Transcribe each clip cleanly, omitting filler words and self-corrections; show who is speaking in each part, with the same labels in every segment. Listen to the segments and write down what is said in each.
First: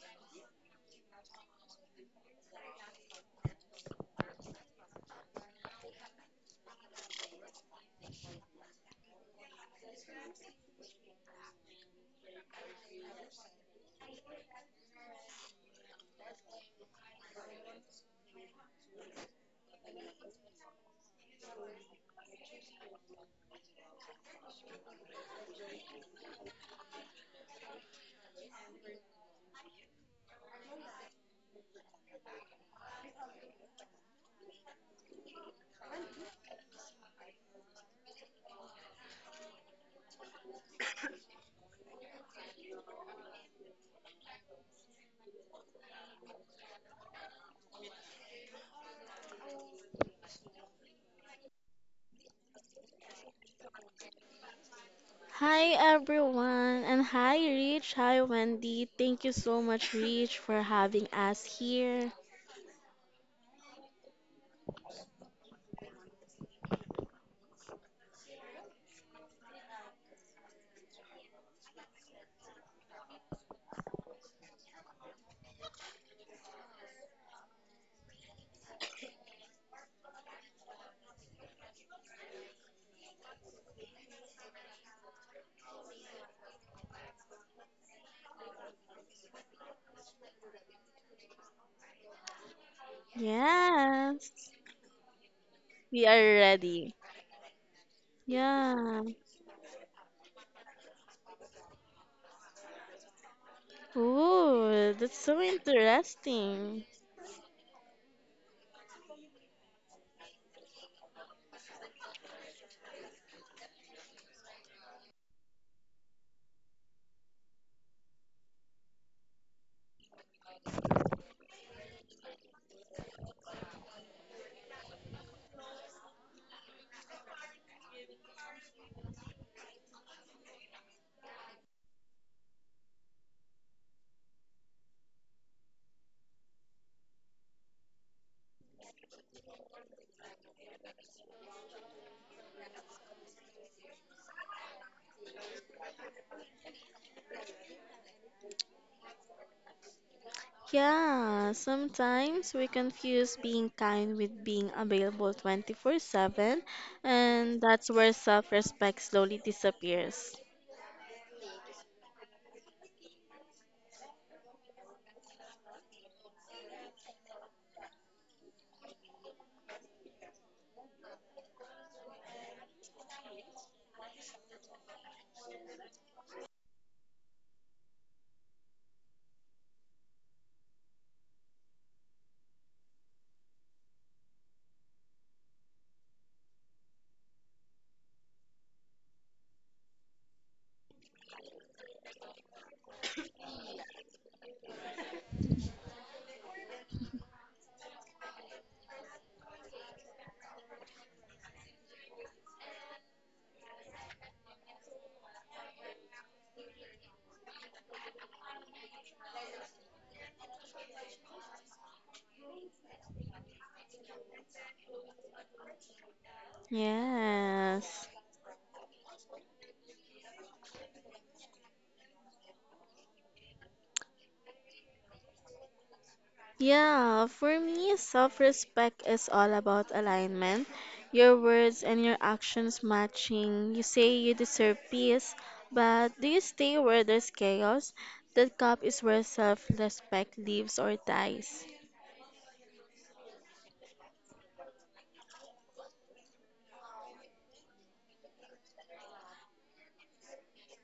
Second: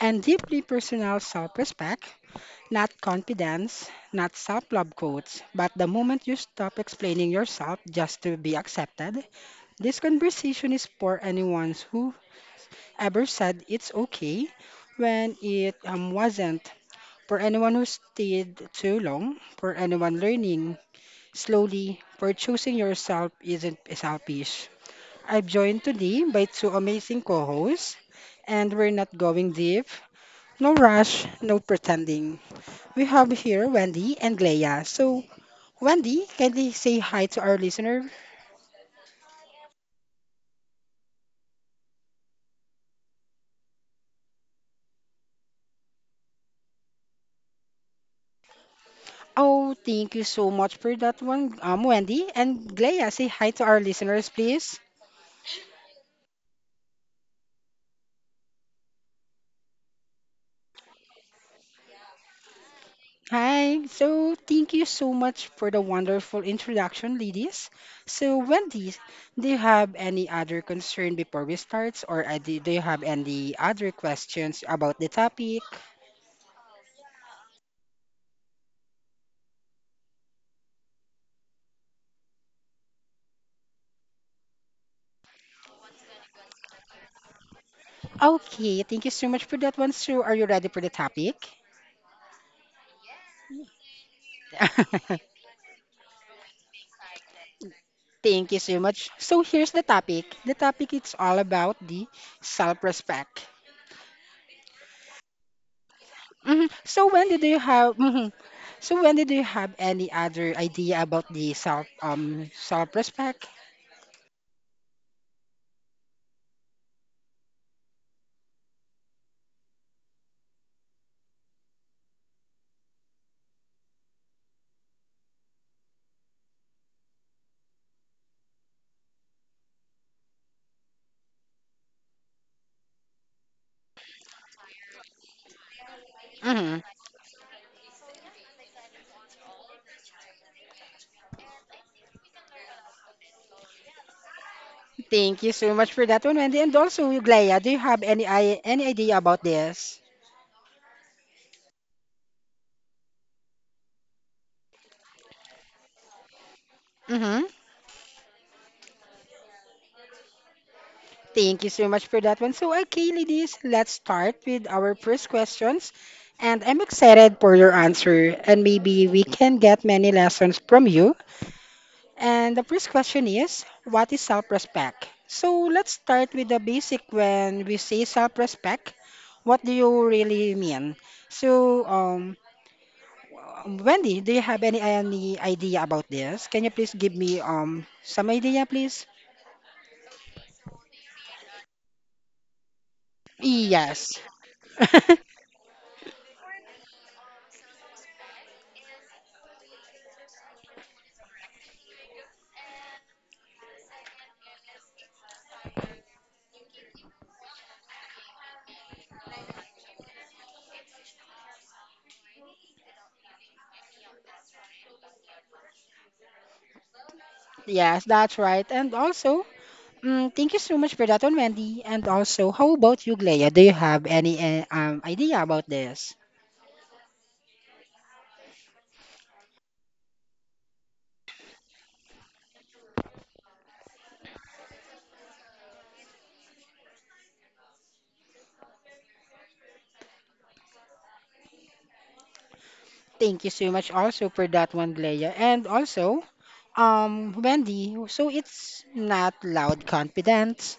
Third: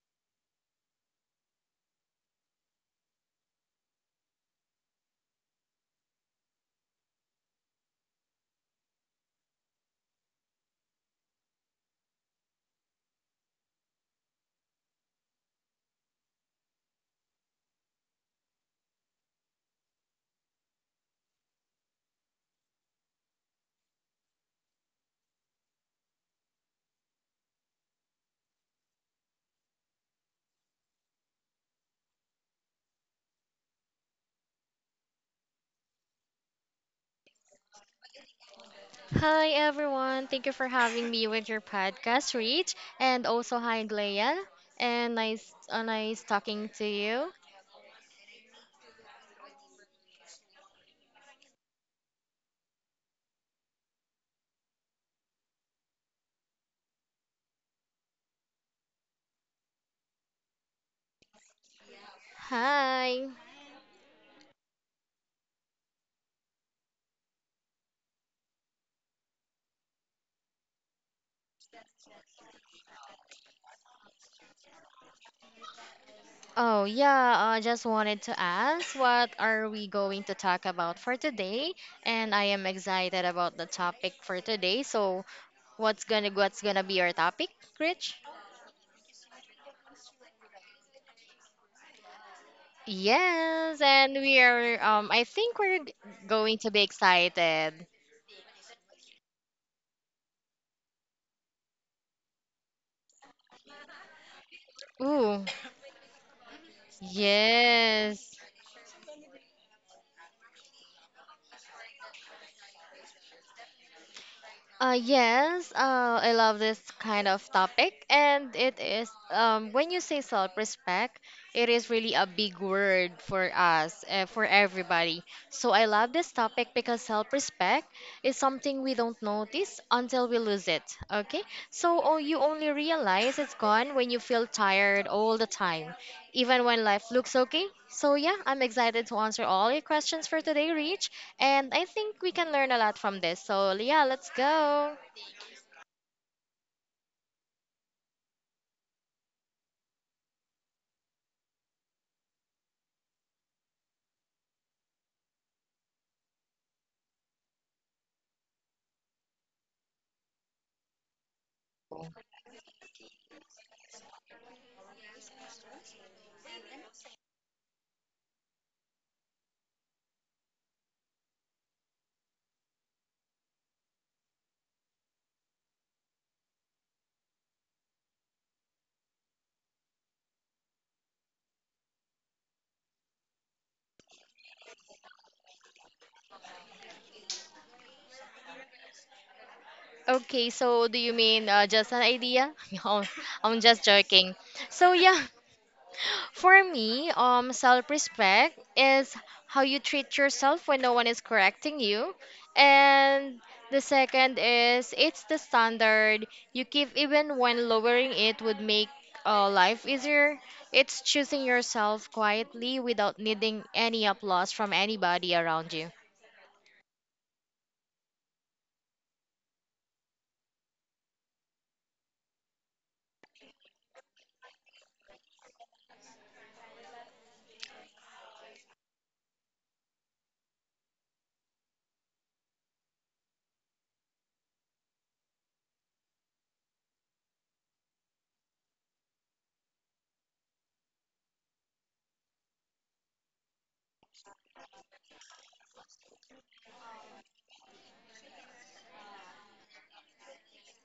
Speaker 1: and deeply personal self respect, not confidence, not self love quotes, but the moment you stop explaining yourself just to be accepted. This conversation is for anyone who ever said it's okay when it wasn't, for anyone who stayed too long, for anyone learning slowly, for choosing yourself isn't selfish. I'm joined today by two amazing co hosts, and we're not going deep. No rush, no pretending. We have here Wendy and Glea. So, Wendy, can you say hi to our listener?
Speaker 2: Hi everyone, thank you for having me with your podcast, Rich. And also hi Glea, and nice talking to you.
Speaker 1: Oh, thank you so much for that one, Wendy. And Glea, say hi to our listeners, please.
Speaker 3: Hi everyone, and hi Rich, hi Wendy. Thank you so much, Rich, for having us here.
Speaker 2: Hi.
Speaker 1: Hi, so thank you so much for the wonderful introduction, ladies. So, Wendy, do you have any other concern before we start, or do you have any other questions about the topic?
Speaker 2: Oh yeah, I just wanted to ask, what are we going to talk about for today? And I am excited about the topic for today. So, what's gonna be our topic, Rich?
Speaker 1: Okay, thank you so much for that one. So, are you ready for the topic?
Speaker 2: Yes, and
Speaker 3: Yes,
Speaker 2: we are. I think
Speaker 3: we are
Speaker 2: going to be
Speaker 3: ready.
Speaker 2: excited.
Speaker 1: Thank you so
Speaker 3: Yeah.
Speaker 1: much. So here's the topic. The topic it's all about the self-respect.
Speaker 3: Ooh, that's so
Speaker 2: Ooh,
Speaker 1: Mhm.
Speaker 3: interesting.
Speaker 1: So Wendy, do you have? Mhm.
Speaker 2: yes.
Speaker 1: So Wendy, do you have any other idea about the self-respect?
Speaker 2: Yes, I love this kind of topic, and it is when you say self-respect, it is really a big word for us, for everybody. So I love this topic because self-respect is something we don't notice until we lose it. Okay, so you only realize it's gone when you feel tired all the time even
Speaker 1: Hmm
Speaker 2: when life looks okay. So, yeah, I'm excited to answer all your questions for today, Rich. And I think we can learn a lot from this. So, yeah, let's go.
Speaker 1: Thank you so much for that one, Wendy. And also, Glaya, do you have any idea about this?
Speaker 3: Yeah, sometimes we confuse being kind with being available 24/7,
Speaker 1: Mm-hmm.
Speaker 3: and that's where self-respect slowly disappears.
Speaker 1: Thank you so much for that one. So, okay, ladies, let's start with our first questions. And I'm excited for your answer, and maybe we can get many lessons from you. And the first question is, what is self-respect? So, let's start with the basic. When we say self-respect, what do you really mean? So, um, Wendy, do you have any idea about this? Can you please give me some idea, please?
Speaker 2: Okay, so do you mean just an idea? No, I'm just
Speaker 1: Yes.
Speaker 2: joking. So, yeah. For me, self-respect is how you treat yourself when no one is correcting you. And the second is, it's the standard you keep even when lowering it would make life easier. It's choosing yourself quietly without needing any applause from anybody around you.
Speaker 1: Yes,
Speaker 3: Yes.
Speaker 1: that's right. And also, mm, thank you so much for that one, Wendy. And also, how about you, Glea? Do you have any idea about this?
Speaker 3: Yeah, for me, self respect is all about alignment. Your words and your actions matching. You say you deserve peace, but do you stay where there's chaos? That cup is where self respect lives or dies.
Speaker 1: Thank you so much also for that one, Glea. And also, Wendy, so it's not loud confidence.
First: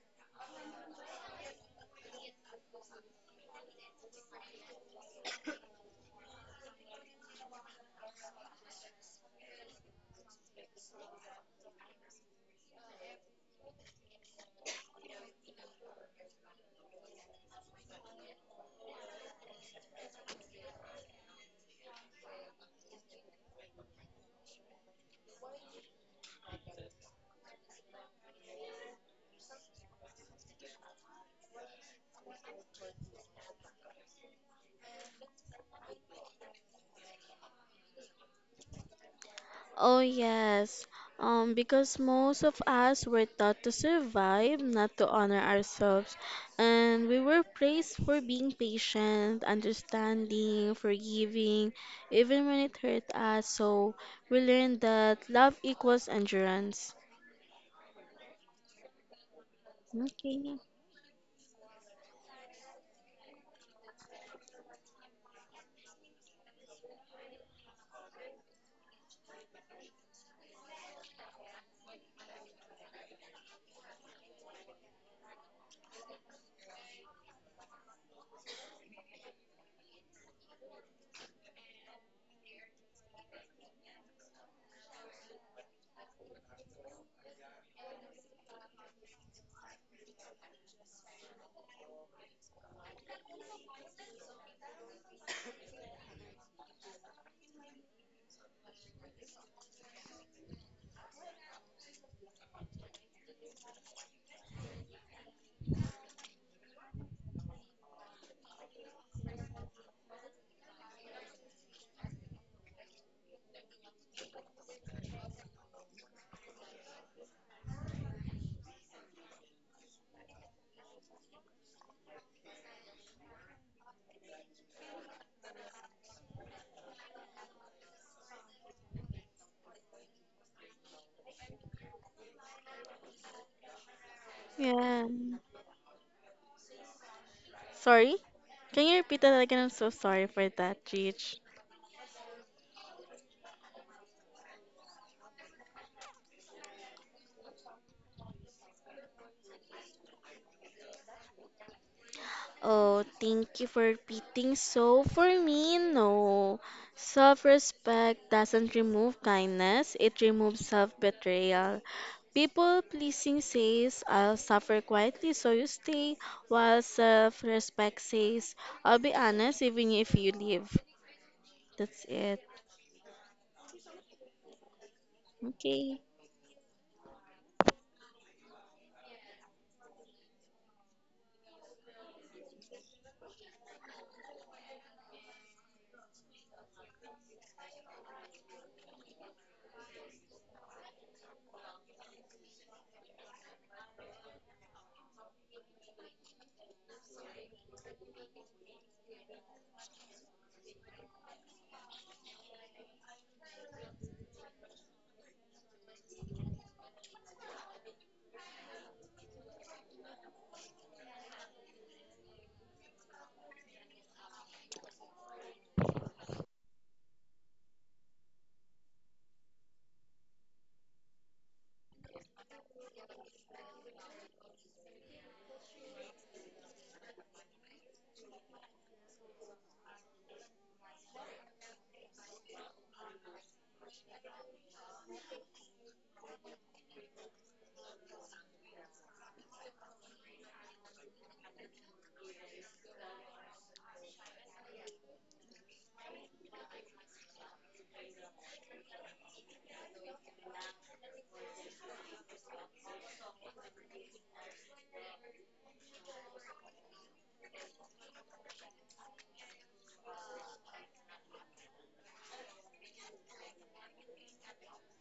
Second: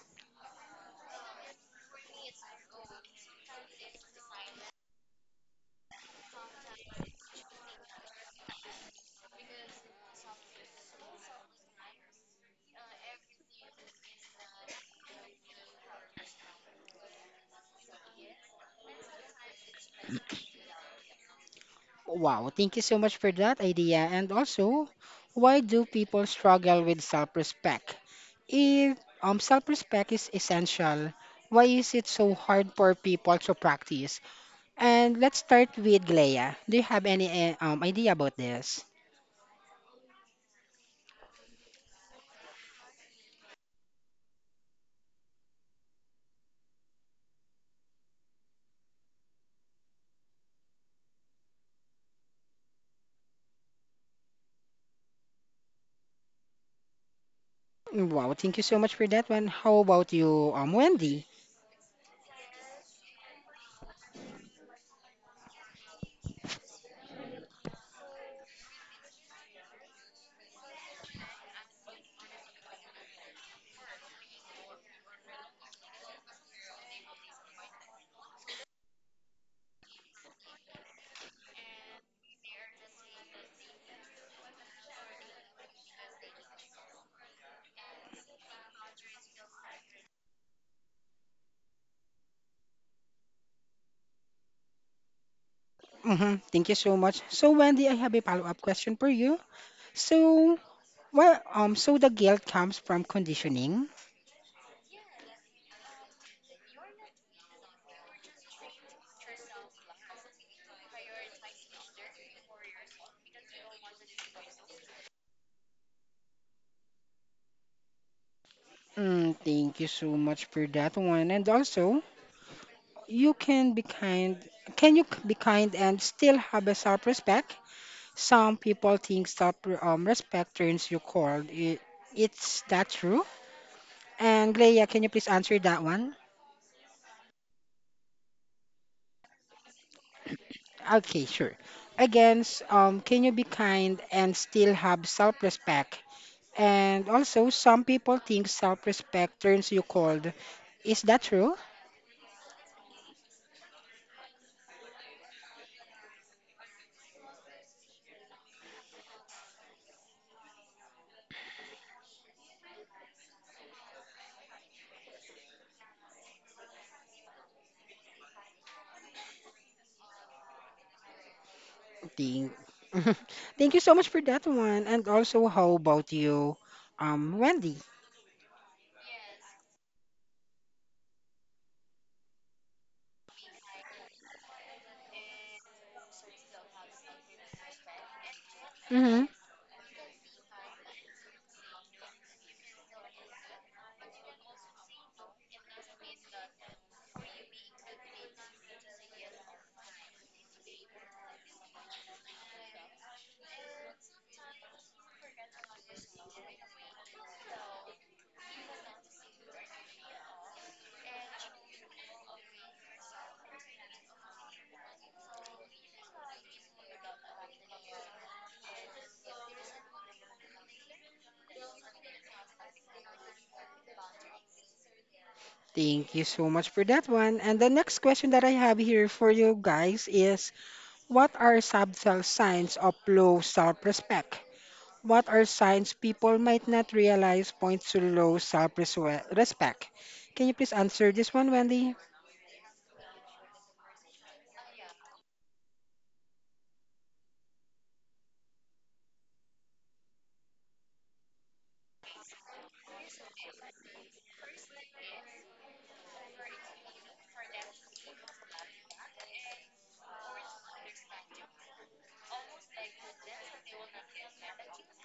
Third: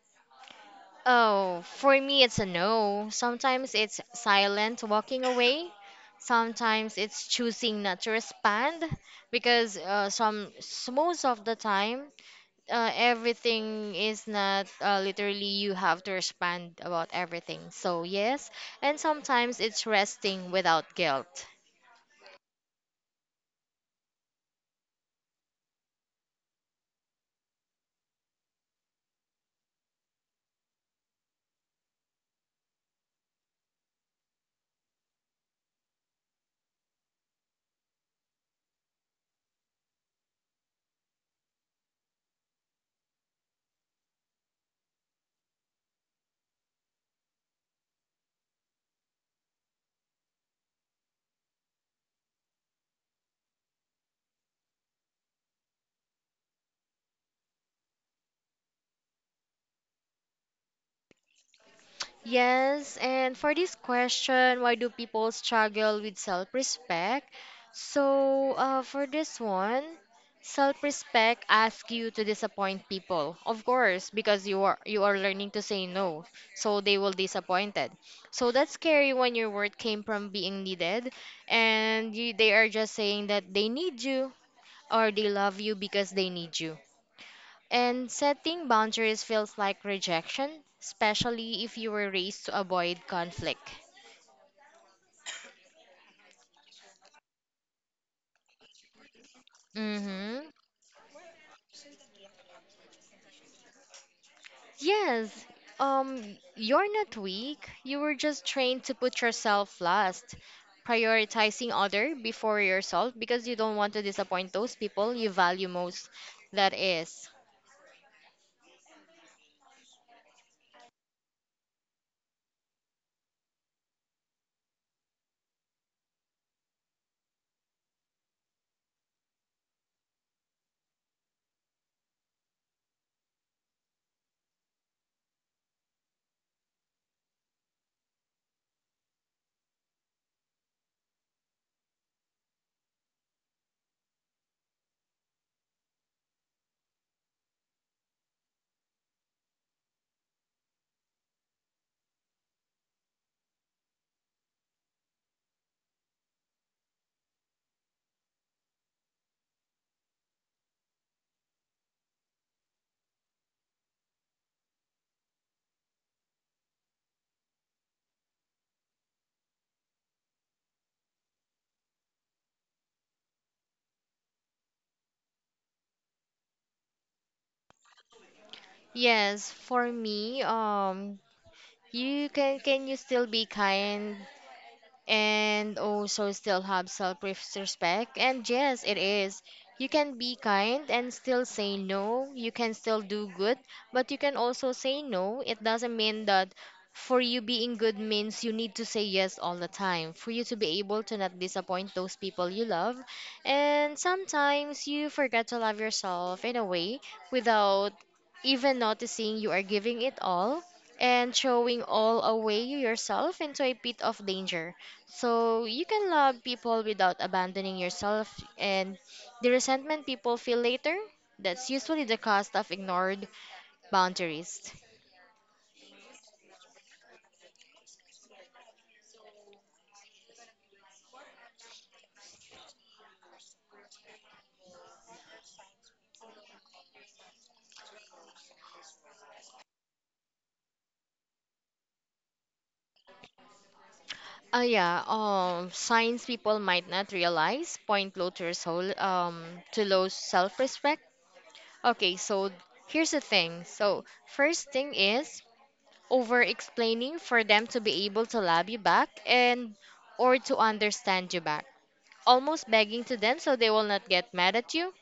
Speaker 2: Oh, for me, it's a no. Sometimes it's silent walking away. Sometimes it's choosing not to respond because most of the time, everything is not literally you have to respond about everything. So yes, and sometimes it's resting without guilt.
Speaker 1: Wow, thank you so much for that idea. And also, why do people struggle with self-respect? If self-respect is essential, why is it so hard for people to practice? And let's start with Glea. Do you have any idea about this?
Speaker 3: Oh, yes. Because most of us were taught to survive, not to honor ourselves. And we were praised for being patient, understanding, forgiving, even when it hurt us. So we learned that love equals endurance.
Speaker 1: Wow, thank you so much for that one. How about you,
Speaker 3: Okay.
Speaker 1: Wendy?
Speaker 2: Yes, and for this question, why do people struggle with self-respect? So, for this one, self-respect asks you to disappoint people, of course, because you are learning to say no, so they will disappointed. So that's scary when your word came from being needed, and you, they are just saying that they need you or they love you because they need you. And setting boundaries feels like rejection, especially if you were raised to avoid conflict.
Speaker 1: Mm-hmm, thank you so much. So, Wendy, I have a follow-up question for you.
Speaker 2: Mm-hmm.
Speaker 1: So, so the guilt comes from conditioning.
Speaker 2: Yes. You're not weak. You were just trained to put yourself last, prioritizing other before yourself because you don't want to disappoint those people you value most. That is.
Speaker 1: Mm, thank you so much for that one. And also, you can be kind. Can you be kind and still have a self-respect? Some people think self-respect turns you cold. It's that true? And Leia,
Speaker 3: Yeah.
Speaker 1: can you please answer that one?
Speaker 3: Sorry? Can you repeat that again? I'm so sorry for that,
Speaker 1: Okay,
Speaker 3: Rich.
Speaker 1: sure. Again, can you be kind and still have self-respect? And also, some people think self-respect turns you cold. Is that true?
Speaker 3: Oh, thank you for repeating. So, for me, no. Self respect doesn't remove kindness, it removes self betrayal. People pleasing says, I'll suffer quietly, so you stay, while self respect says, I'll be honest even if you leave. That's it.
Speaker 1: Thank, thank you so much for that one. And also, how
Speaker 3: Okay.
Speaker 1: about you, Wendy?
Speaker 2: Yes, for me, you can you still be kind and also still have self respect. And yes, it
Speaker 1: Hmm
Speaker 2: is. You can be kind and still say no. You can still do good, but you can also say no. It doesn't mean that for you being good means you need to say yes all the time for you to be able to not disappoint those people you love. And sometimes you forget to love yourself in a way without even noticing you are giving it all and throwing all away yourself into a pit of danger. So you can love people without abandoning yourself, and the resentment people feel later, that's usually the cost of ignored boundaries.
Speaker 1: Thank you so much for that one. And the next question that I have here for you guys is, what are subtle signs of low self-respect? What are signs people might not realize points to low self-respect? Can you please answer this one, Wendy?
Speaker 2: Yeah, signs people might not realize point low to soul, to low self-respect. Okay, so here's the thing. So first thing is over-explaining for them to be able to love you back and or to understand you back. Almost begging to them so they will not get mad at you.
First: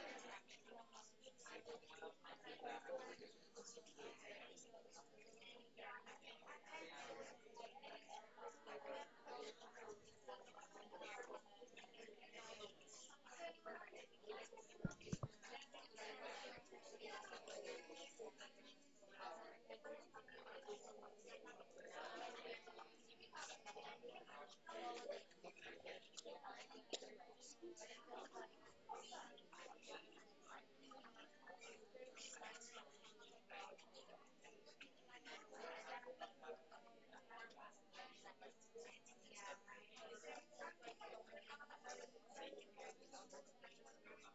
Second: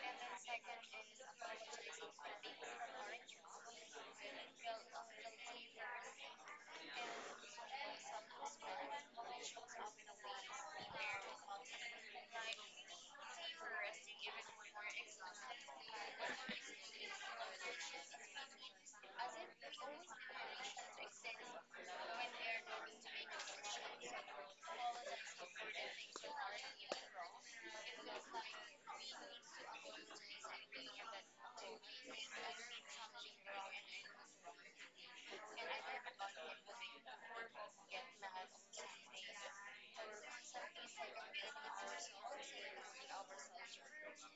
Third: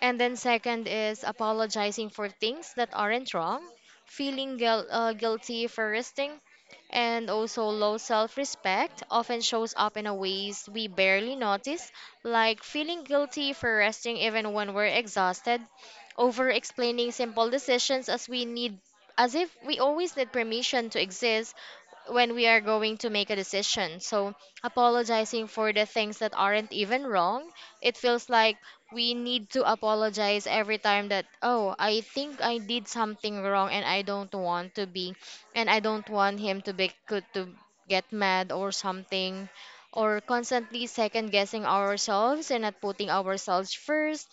Speaker 2: And then second is apologizing for things that aren't wrong, guilty for resting, and also low self-respect often shows up in a ways we barely notice, like feeling guilty for resting even when we're exhausted, over explaining simple decisions as we need, as if we always need permission to exist when we are going to make a decision. So, apologizing for the things that aren't even wrong, it feels like we need to apologize every time that, oh, I think I did something wrong and I don't want to be, and I don't want him to be could to get mad or something, or constantly second guessing ourselves and not putting ourselves first.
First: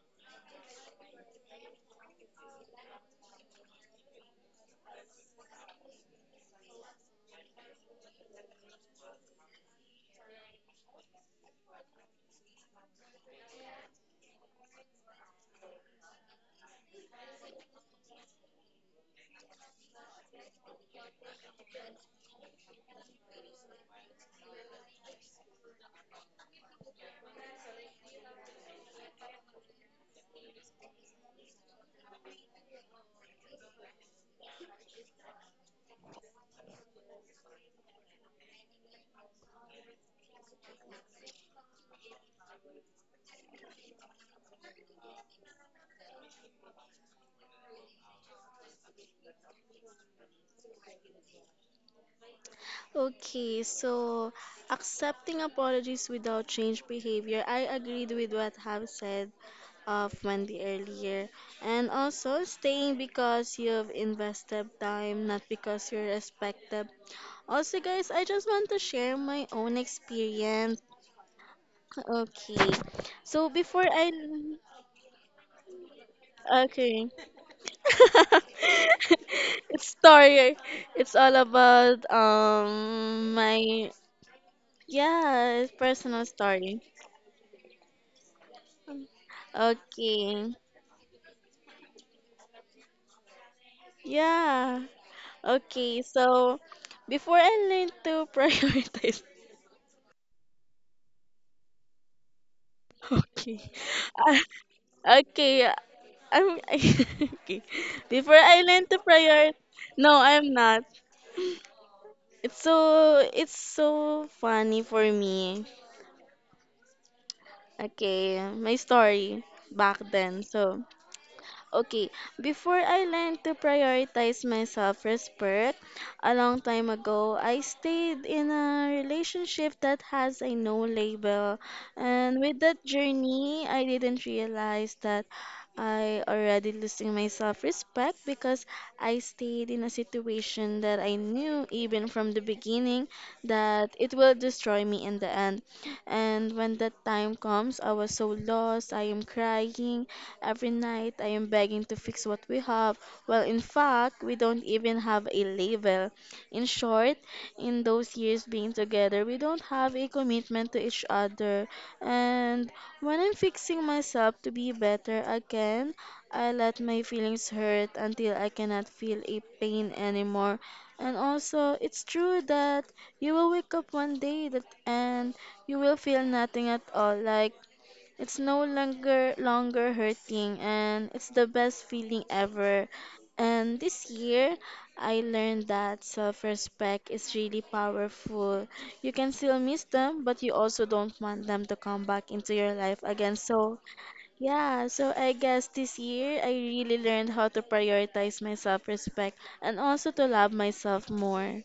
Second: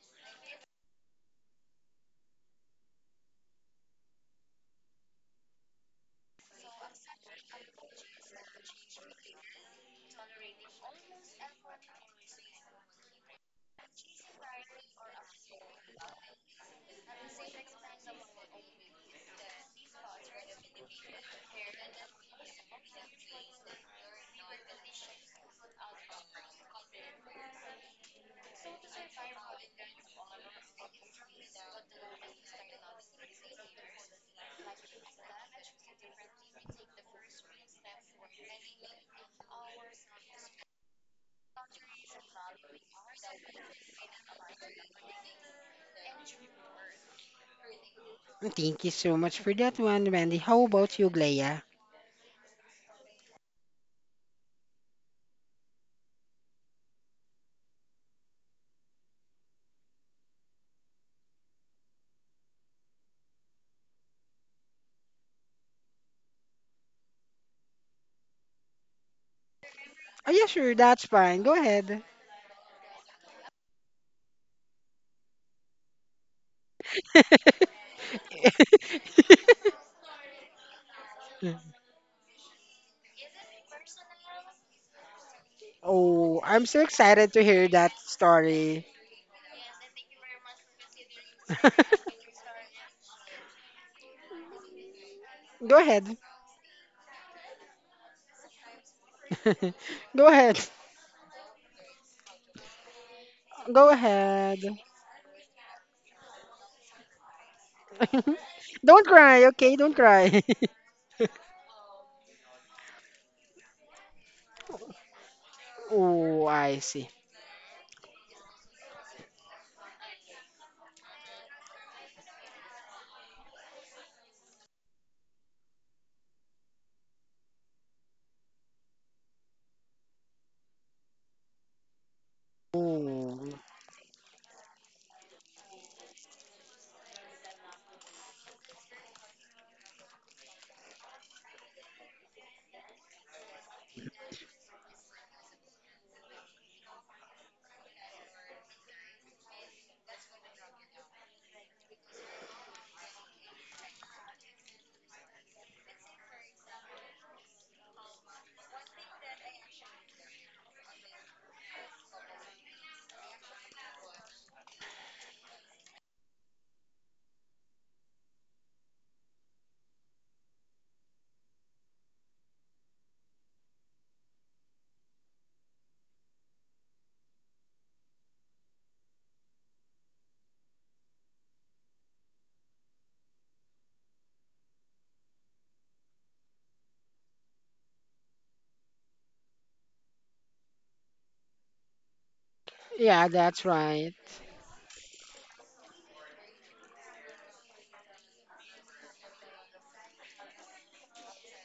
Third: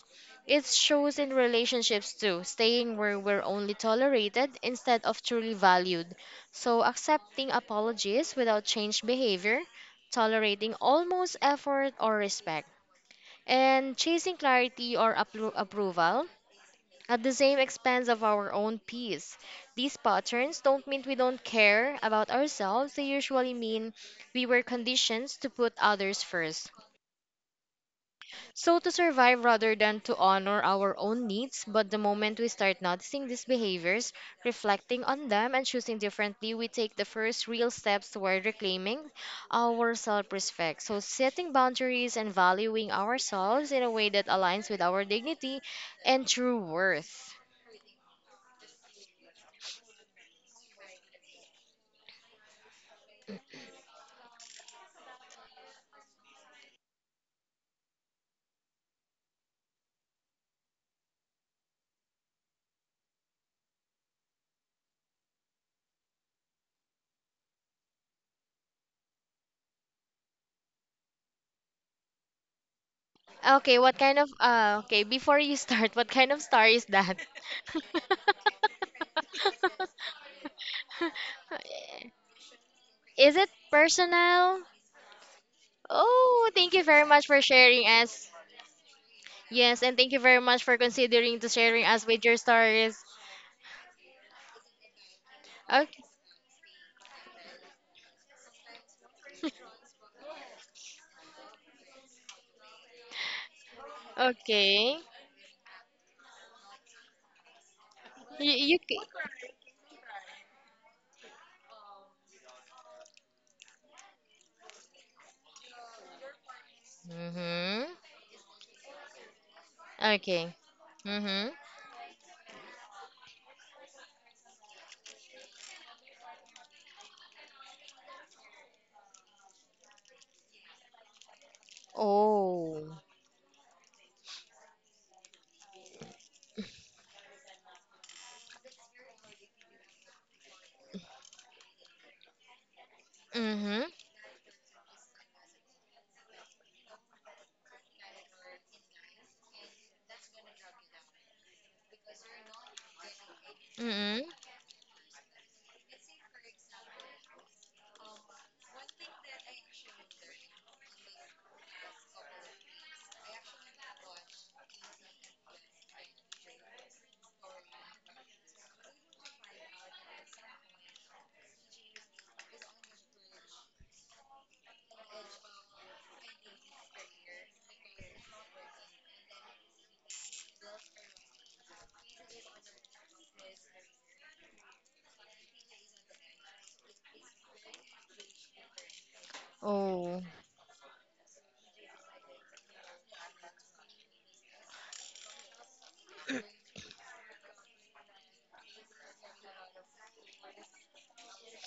Speaker 2: It shows in relationships too, staying where we're only tolerated instead of truly valued. So, accepting apologies without changed behavior, tolerating almost effort or respect, and chasing clarity or approval at the same expense of our own peace. These patterns don't mean we don't care about ourselves, they usually mean we were conditioned to put others first. So, to survive rather than to honor our own needs, but the moment we start noticing these behaviors, reflecting on them, and choosing differently, we take the first real steps toward reclaiming our self respect. So, setting boundaries and valuing ourselves in a way that aligns with our dignity and true worth.
Speaker 1: Thank you so much for that one, Wendy. How about you, Glea?
Speaker 3: Okay, so accepting apologies without change behavior. I agreed with what have said of Mandy earlier. And also staying because you've invested time, not because you're respected. Also, guys, I just want to share my own
Speaker 1: Oh, yeah, sure,
Speaker 3: experience.
Speaker 1: that's fine. Go ahead.
Speaker 3: Okay. So
Speaker 2: Okay,
Speaker 3: before
Speaker 2: what
Speaker 3: I,
Speaker 2: kind of, before you start, what kind of star is
Speaker 3: okay.
Speaker 2: that?
Speaker 3: It's story. It's all about
Speaker 2: Is it
Speaker 3: my,
Speaker 2: personal?
Speaker 3: yeah, personal
Speaker 1: Oh,
Speaker 2: Oh,
Speaker 1: I'm
Speaker 2: thank
Speaker 1: so
Speaker 3: story.
Speaker 2: you very much
Speaker 1: excited
Speaker 2: for
Speaker 1: to hear
Speaker 2: sharing
Speaker 1: that
Speaker 2: us.
Speaker 1: story.
Speaker 2: Yes, and thank you very
Speaker 3: Okay.
Speaker 2: much for considering to sharing us with your stories.
Speaker 3: Yeah.
Speaker 1: Go
Speaker 3: Okay,
Speaker 2: Okay.
Speaker 1: ahead.
Speaker 3: so before I learned to prioritize.
Speaker 1: Go ahead.
Speaker 3: Okay.
Speaker 1: Go
Speaker 3: Ah,
Speaker 1: ahead.
Speaker 2: Okay.
Speaker 3: okay. I'm, okay. Before
Speaker 2: You,
Speaker 3: I learn
Speaker 2: you
Speaker 3: to
Speaker 1: Don't cry,
Speaker 3: prioritize.
Speaker 1: okay? Don't
Speaker 3: No,
Speaker 1: cry.
Speaker 3: I'm not. It's so funny for me.
Speaker 1: Oh, I see.
Speaker 2: Mm-hmm.
Speaker 3: Okay, my story back then.
Speaker 2: Okay.
Speaker 3: So,
Speaker 2: Mm-hmm.
Speaker 3: okay, before I learned to prioritize my self-respect, a long time ago, I stayed in a relationship that has a no label. And with that
Speaker 2: Oh.
Speaker 1: Oh,
Speaker 3: journey, I didn't realize that I already losing my self-respect because I stayed in a situation that I knew even from the beginning
Speaker 2: Mm-hmm.
Speaker 3: that it will destroy me in the end. And when that time comes, I was so lost, I am crying. Every night I am begging to fix what we have, while in
Speaker 2: Mm-hmm.
Speaker 3: fact we don't even have a label. In short, in those years being together, we don't have a commitment to each other. And when I'm fixing myself to be better again, I let my feelings hurt until I cannot feel a pain anymore. And also, it's true that you will wake up one day that and you will feel nothing at all. Like it's no longer hurting and it's the best feeling ever. And this year I learned that self-respect is really powerful. You can still miss
Speaker 2: Oh.
Speaker 3: them, but you also don't want them to come back into your life
Speaker 1: yeah,
Speaker 3: again.
Speaker 1: that's
Speaker 3: So,
Speaker 1: right.
Speaker 3: yeah, so I guess this year I really learned how to prioritize my self-respect and also to love myself more.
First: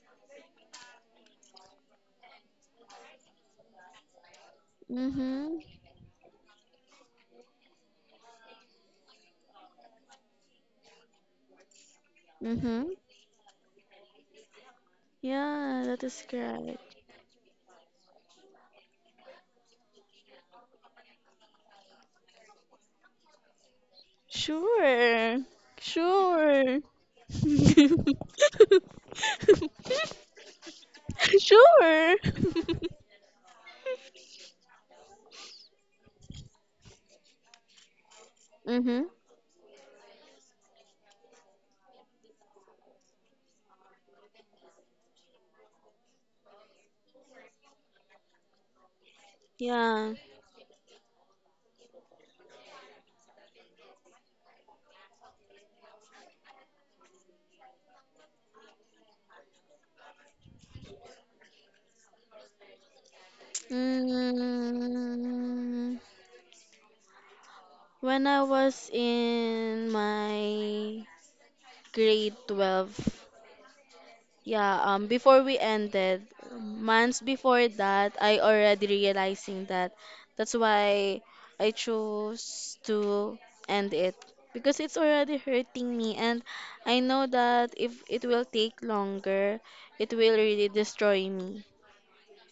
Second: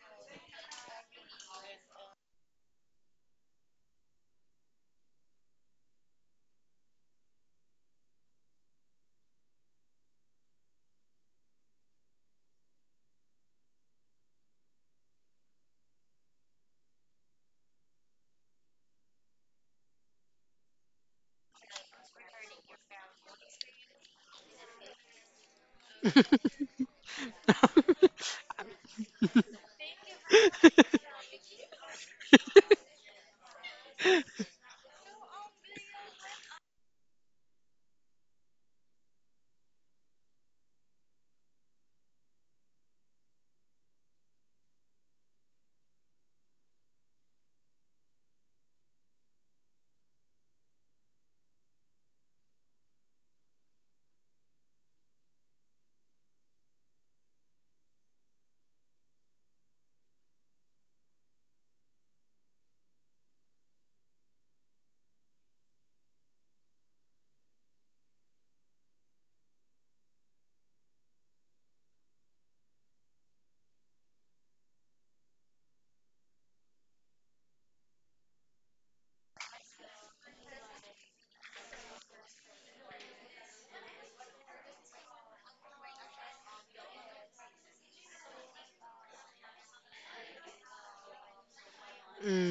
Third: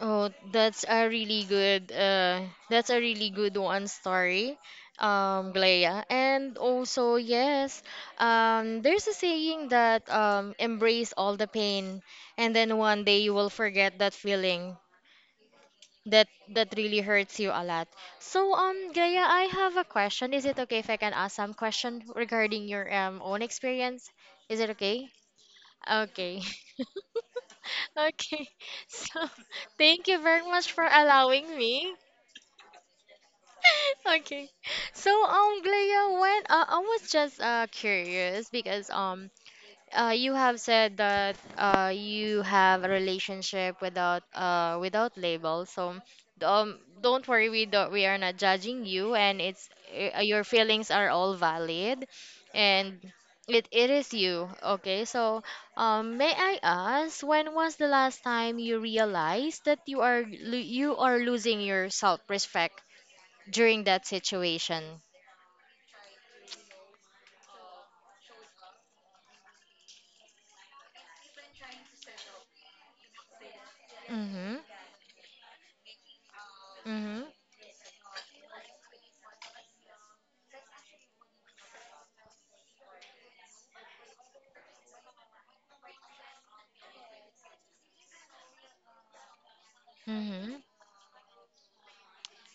Speaker 2: Oh, that's a really good that's a really good one story.
Speaker 3: Mhm.
Speaker 2: Glea. And also, yes, there's a saying that embrace all the pain, and then
Speaker 3: Mhm.
Speaker 2: one day you will forget that feeling.
Speaker 3: Yeah, that is
Speaker 2: That that
Speaker 3: correct.
Speaker 2: really hurts you a lot. So Gaya, I have a question. Is it okay if I can ask some question regarding your own experience? Is it okay?
Speaker 3: Sure.
Speaker 2: Okay.
Speaker 3: Sure.
Speaker 2: Okay. So thank you very much for allowing me.
Speaker 3: Sure.
Speaker 2: Okay. So Glaya, when I was just curious because
Speaker 3: Mm-hmm.
Speaker 2: you have said that you have a relationship without label. So don't worry, we don't, we are not judging you, and
Speaker 3: Yeah.
Speaker 2: your feelings are all valid, and it is you. Okay, so may I ask, when was the last time you realized that you are losing your self-respect during that situation?
Speaker 3: Mm, when I was in my grade 12.
Speaker 2: Mm-hmm.
Speaker 3: Yeah, before we ended, months
Speaker 2: Mm-hmm.
Speaker 3: before that, I already realizing that. That's why I chose to end it because it's already hurting me, and I know that if it will take longer, it will
Speaker 2: Mm-hmm.
Speaker 3: really destroy me.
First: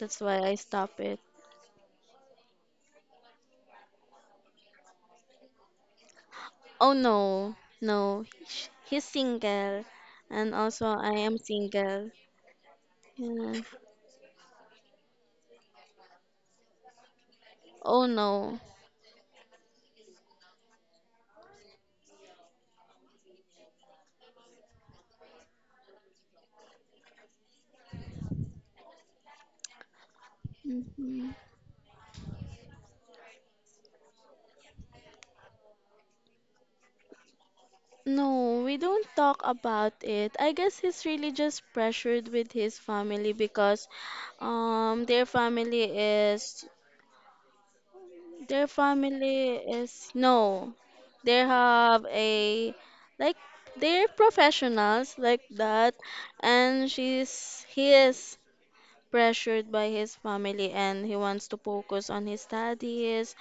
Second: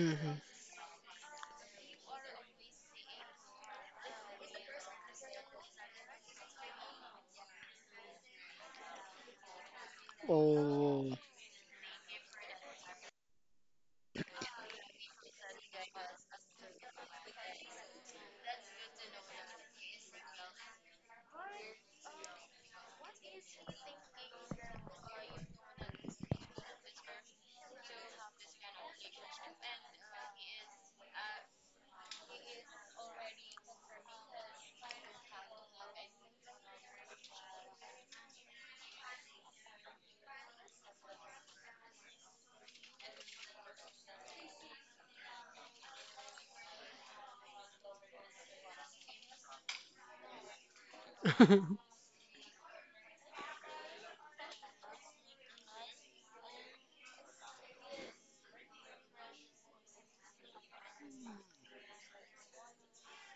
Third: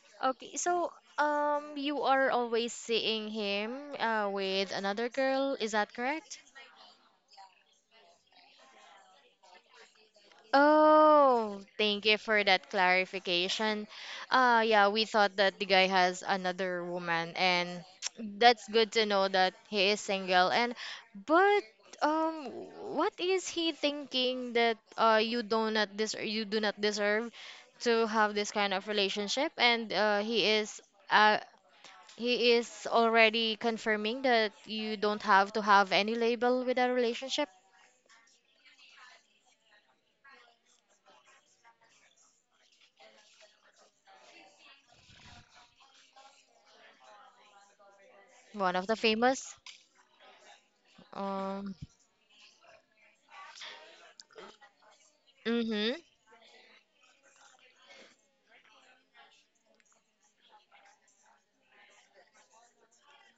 Speaker 3: That's why I
Speaker 2: Okay, so
Speaker 3: stop it.
Speaker 2: you are always seeing him with another girl, is that correct?
Speaker 3: Oh no, no, he's single, and also I
Speaker 1: Oh.
Speaker 3: am
Speaker 2: Oh, thank
Speaker 3: single.
Speaker 2: you for that
Speaker 3: Yeah.
Speaker 2: clarification. Yeah, we thought that the guy has another woman, and
Speaker 3: Oh no.
Speaker 2: that's good to know that he is single. And but um, what is he thinking that you do not des you do not deserve to have this kind of relationship, and he is
Speaker 3: Mhm.
Speaker 2: uh, he is already confirming that you don't have to have any label with a relationship.
Speaker 3: No, we don't talk about it. I guess he's really just pressured with his family because um their family is their
Speaker 2: One of the
Speaker 3: family
Speaker 2: famous.
Speaker 3: is no. They
Speaker 2: Um.
Speaker 3: have a like they're professionals like that,
Speaker 2: Mm-hmm.
Speaker 3: and she's he is pressured by his family and he wants to focus on his studies.